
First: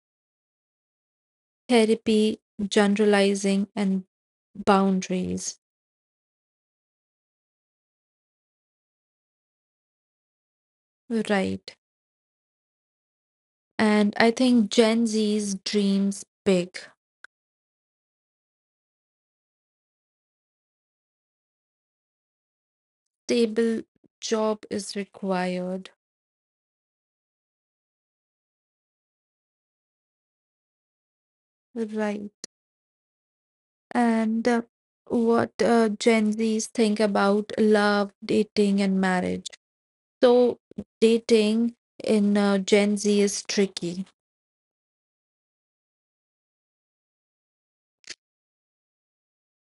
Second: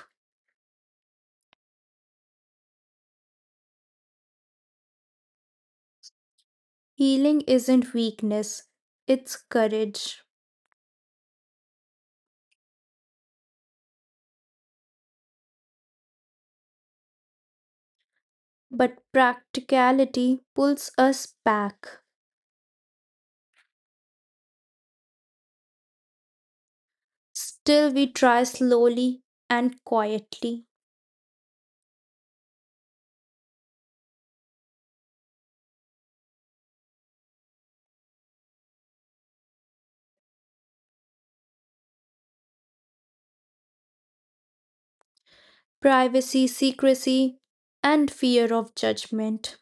[SPEAKER 1] Therapy, generalizing, and boundaries.
[SPEAKER 2] Healing isn't weakness, it's courage.
[SPEAKER 1] Right. And I think Gen Z's dreams big.
[SPEAKER 2] But practicality pulls us back.
[SPEAKER 1] Stable job is required.
[SPEAKER 2] Still, we try slowly and quietly.
[SPEAKER 1] Right. And what Gen Zs think about love, dating, and marriage. So dating in Gen Z is tricky,
[SPEAKER 2] Privacy, secrecy, and fear of judgment.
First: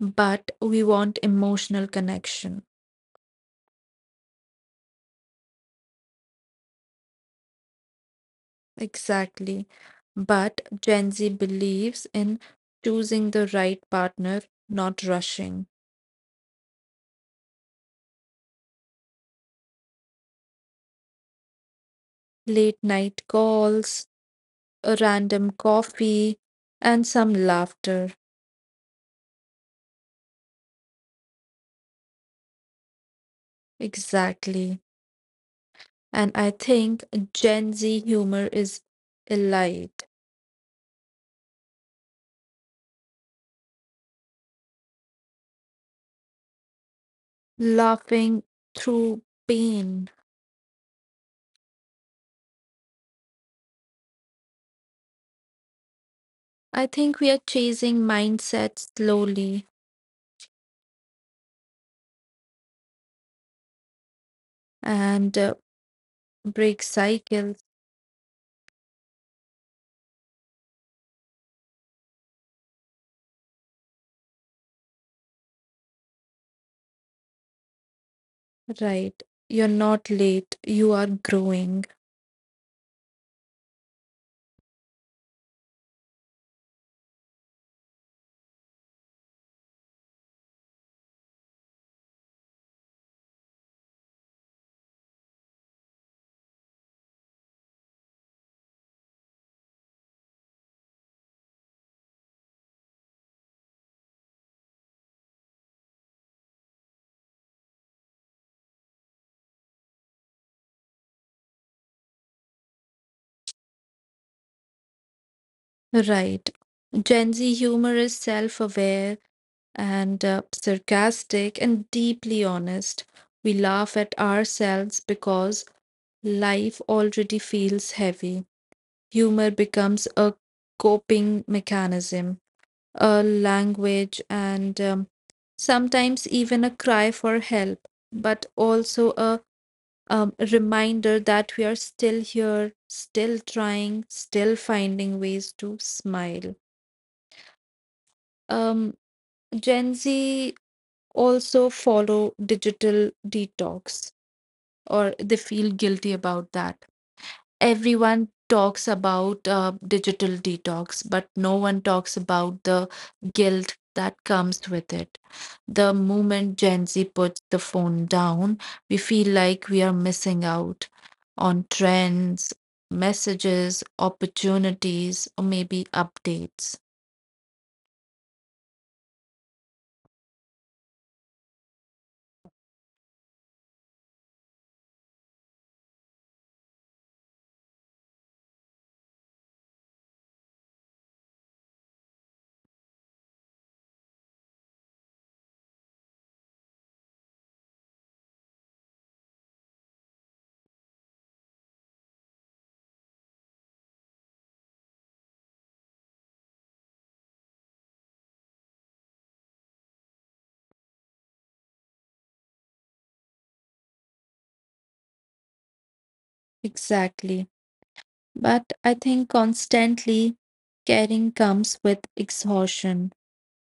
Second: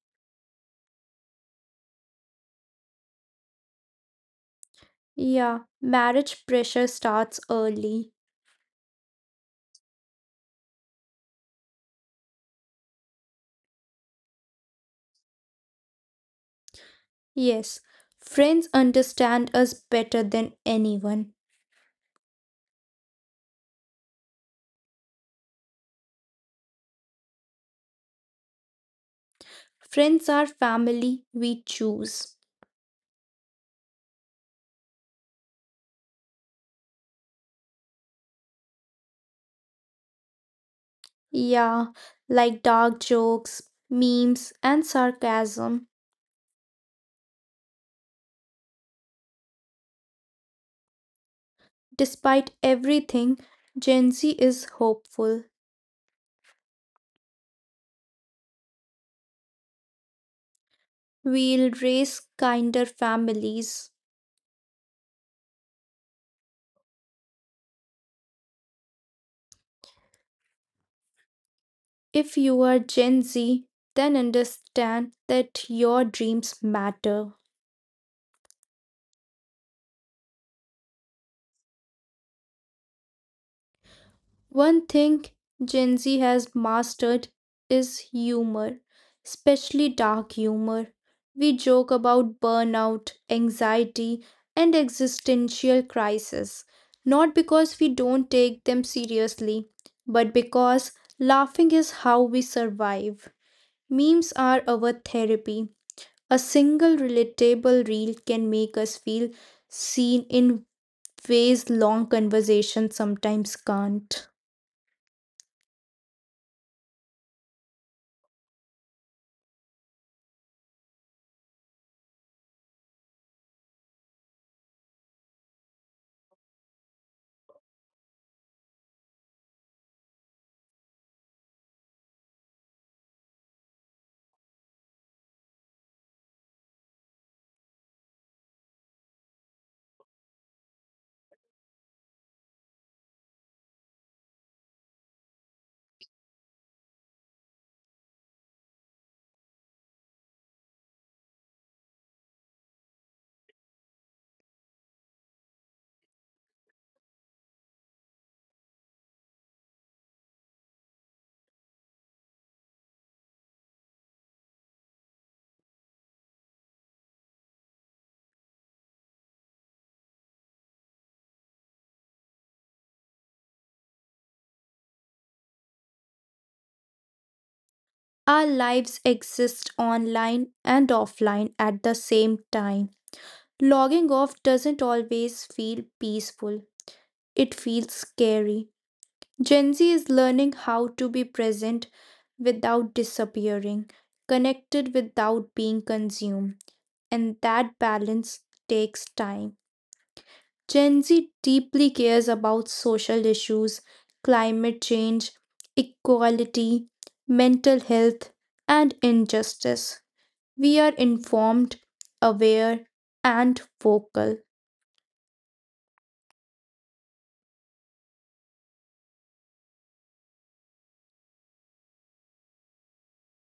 [SPEAKER 1] but we want emotional connection.
[SPEAKER 2] Yeah, marriage pressure starts early.
[SPEAKER 1] Exactly. But Gen Z believes in choosing the right partner, not rushing.
[SPEAKER 2] Yes, friends understand us better than anyone.
[SPEAKER 1] Late night calls, a random coffee, and some laughter.
[SPEAKER 2] Friends are family we choose.
[SPEAKER 1] Exactly. And I think Gen Z humor is elite,
[SPEAKER 2] Yeah, like dark jokes, memes, and sarcasm.
[SPEAKER 1] laughing through pain.
[SPEAKER 2] Despite everything, Gen Z is hopeful.
[SPEAKER 1] I think we are chasing mindsets slowly
[SPEAKER 2] We'll raise kinder families.
[SPEAKER 1] and break cycles.
[SPEAKER 2] If you are Gen Z, then understand that your dreams matter.
[SPEAKER 1] Right. You're not late. You are growing.
[SPEAKER 2] One thing Gen Z has mastered is humor, especially dark humor. We joke about burnout, anxiety, and existential crisis, not because we don't take them seriously, but because laughing is how we survive. Memes are our therapy. A single relatable reel can make us feel seen in ways long conversations sometimes can't.
[SPEAKER 1] Right. Gen Z humor is self aware and sarcastic and deeply honest. We laugh at ourselves because life already feels heavy. Humor becomes a coping mechanism, a language, and sometimes even a cry for help, but also a reminder that we are still here, still trying, still finding ways to smile. Um, Gen Z also follow digital detox, or they feel guilty about that. Everyone talks about digital detox, but no one talks about the guilt that comes with it. The moment Gen Z puts the phone down, we feel like we are missing out on trends, messages, opportunities, or maybe updates.
[SPEAKER 2] Our lives exist online and offline at the same time. Logging off doesn't always feel peaceful, it feels scary. Gen Z is learning how to be present without disappearing, connected without being consumed, and that balance takes time. Gen Z deeply cares about social issues, climate change, equality, mental health, and injustice. We are informed, aware, and vocal.
[SPEAKER 1] Exactly. But I think constantly caring comes with exhaustion.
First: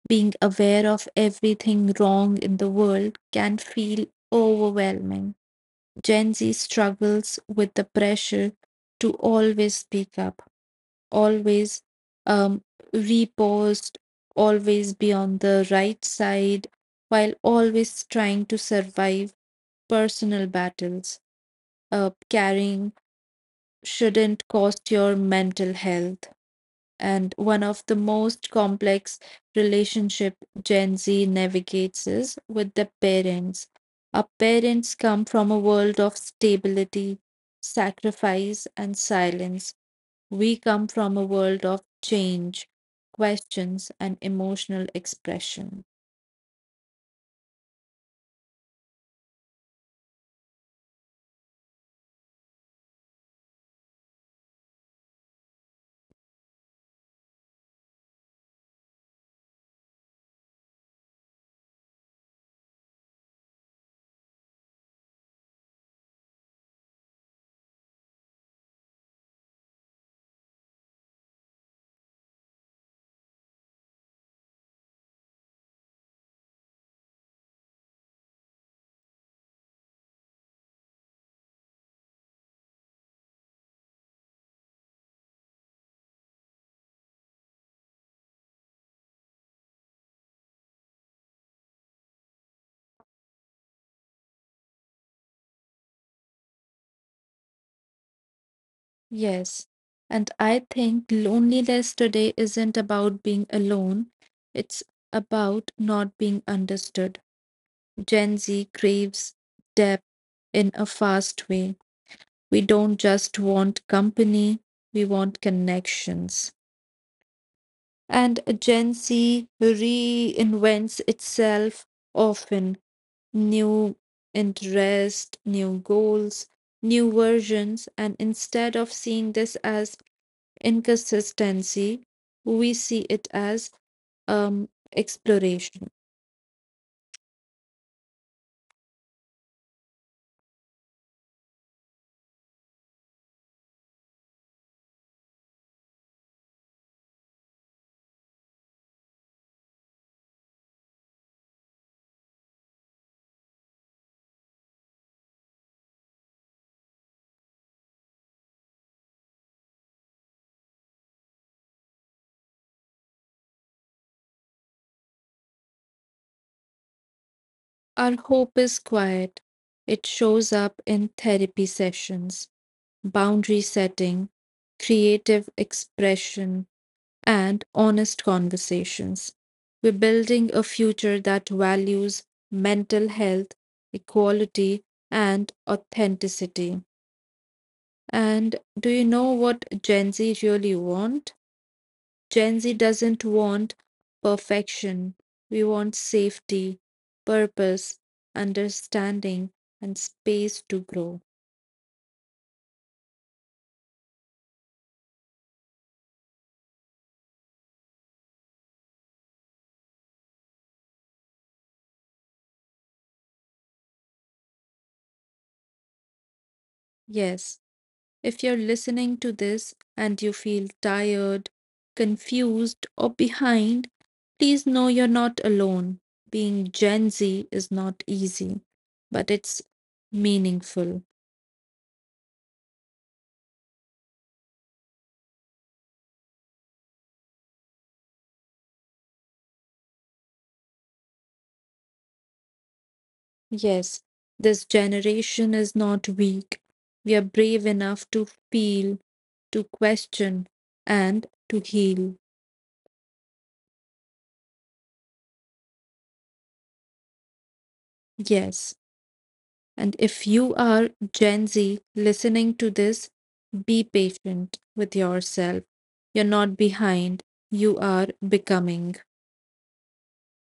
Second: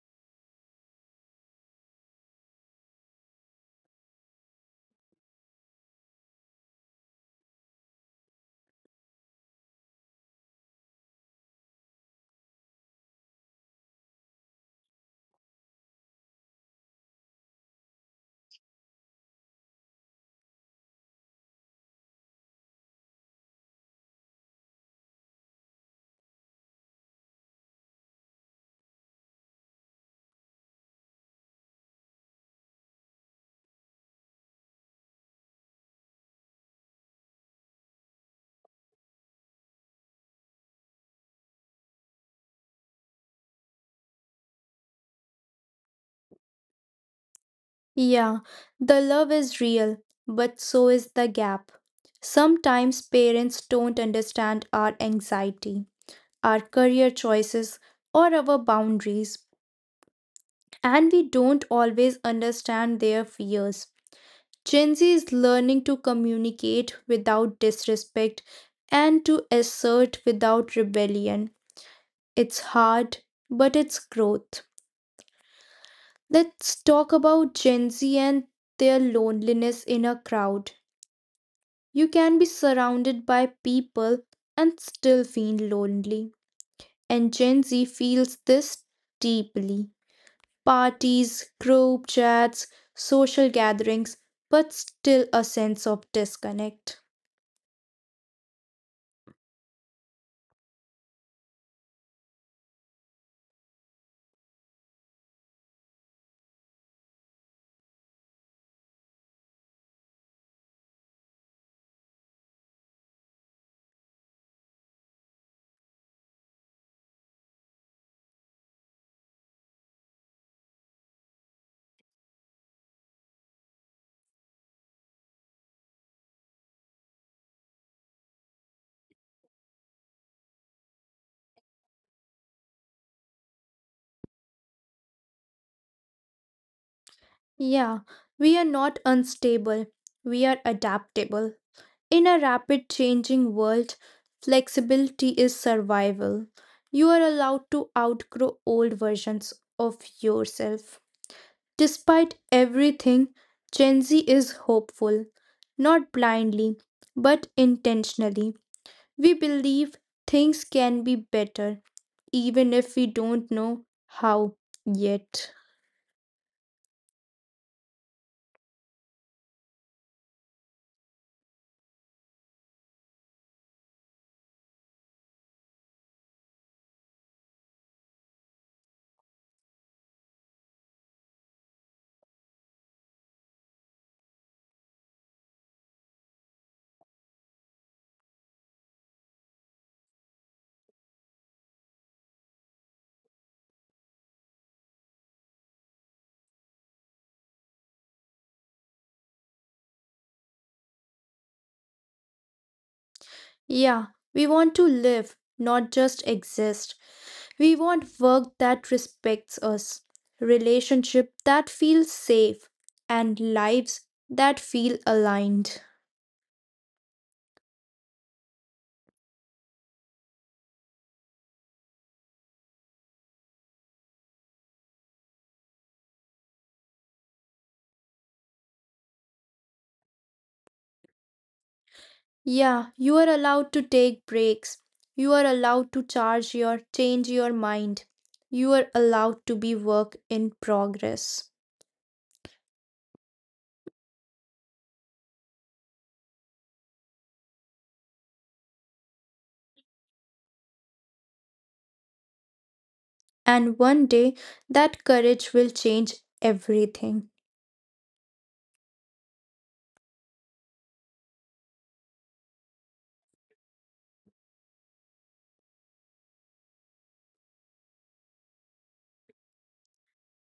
[SPEAKER 1] Being aware of everything wrong in the world can feel overwhelming. Gen Z struggles with the pressure to always speak up, always um, repost, always be on the right side, while always trying to survive personal battles. Carrying shouldn't cost your mental health, and one of the most complex relationship Gen Z navigates is with their parents. Our parents come from a world of stability, sacrifice, and silence. We come from a world of change, questions, and emotional expression.
[SPEAKER 2] Yeah, the love is real, but so is the gap. Sometimes parents don't understand our anxiety, our career choices, or our boundaries, and we don't always understand their fears. Gen Z is learning to communicate without disrespect and to assert without rebellion. It's hard, but it's growth. Let's talk about Gen Z and their loneliness in a crowd. You can be surrounded by people and still feel lonely. And Gen Z feels this deeply. Parties, group chats, social gatherings, but still a sense of disconnect.
[SPEAKER 1] Yes, and I think loneliness today isn't about being alone, it's about not being understood. Gen Z craves depth in a fast way. We don't just want company, we want connections. And Gen Z reinvents itself often, new interest, new goals, new versions, and instead of seeing this as inconsistency, we see it as um, exploration.
[SPEAKER 2] Yeah, we are not unstable, we are adaptable. In a rapid changing world, flexibility is survival. You are allowed to outgrow old versions of yourself. Despite everything, Gen Z is hopeful, not blindly, but intentionally. We believe things can be better, even if we don't know how yet.
[SPEAKER 1] Our hope is quiet. It shows up in therapy sessions, boundary setting, creative expression, and honest conversations. We're building a future that values mental health, equality, and authenticity. And do you know what Gen Z really want? Gen Z doesn't want perfection. We want safety, purpose, understanding, and space to grow.
[SPEAKER 2] Yeah, we want to live, not just exist. We want work that respects us, relationship that feels safe, and lives that feel aligned.
[SPEAKER 1] Yes, if you're listening to this and you feel tired, confused, or behind, please know you're not alone. Being Gen Z is not easy, but it's meaningful.
[SPEAKER 2] Yeah, you are allowed to take breaks. You are allowed to charge your change your mind. You are allowed to be work in progress.
[SPEAKER 1] Yes, this generation is not weak. We are brave enough to feel, to question, and to heal.
[SPEAKER 2] And one day that courage will change everything.
[SPEAKER 1] Yes. And if you are Gen Z listening to this, be patient with yourself. You're not behind, you are becoming.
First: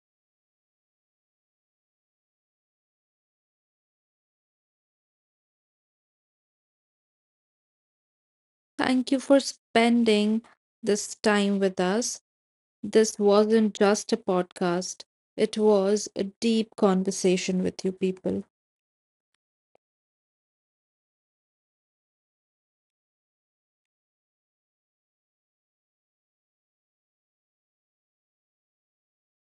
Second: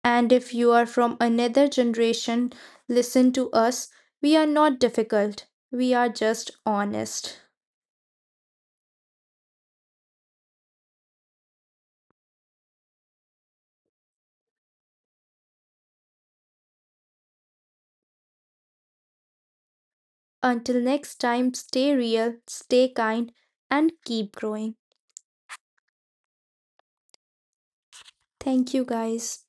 [SPEAKER 2] And if you are from another generation, listen to us. We are not difficult, we are just honest.
[SPEAKER 1] Thank you for spending this time with us. This wasn't just a podcast, it was a deep conversation with you people.
[SPEAKER 2] Until next time, stay real, stay kind, and keep growing. Thank you, guys.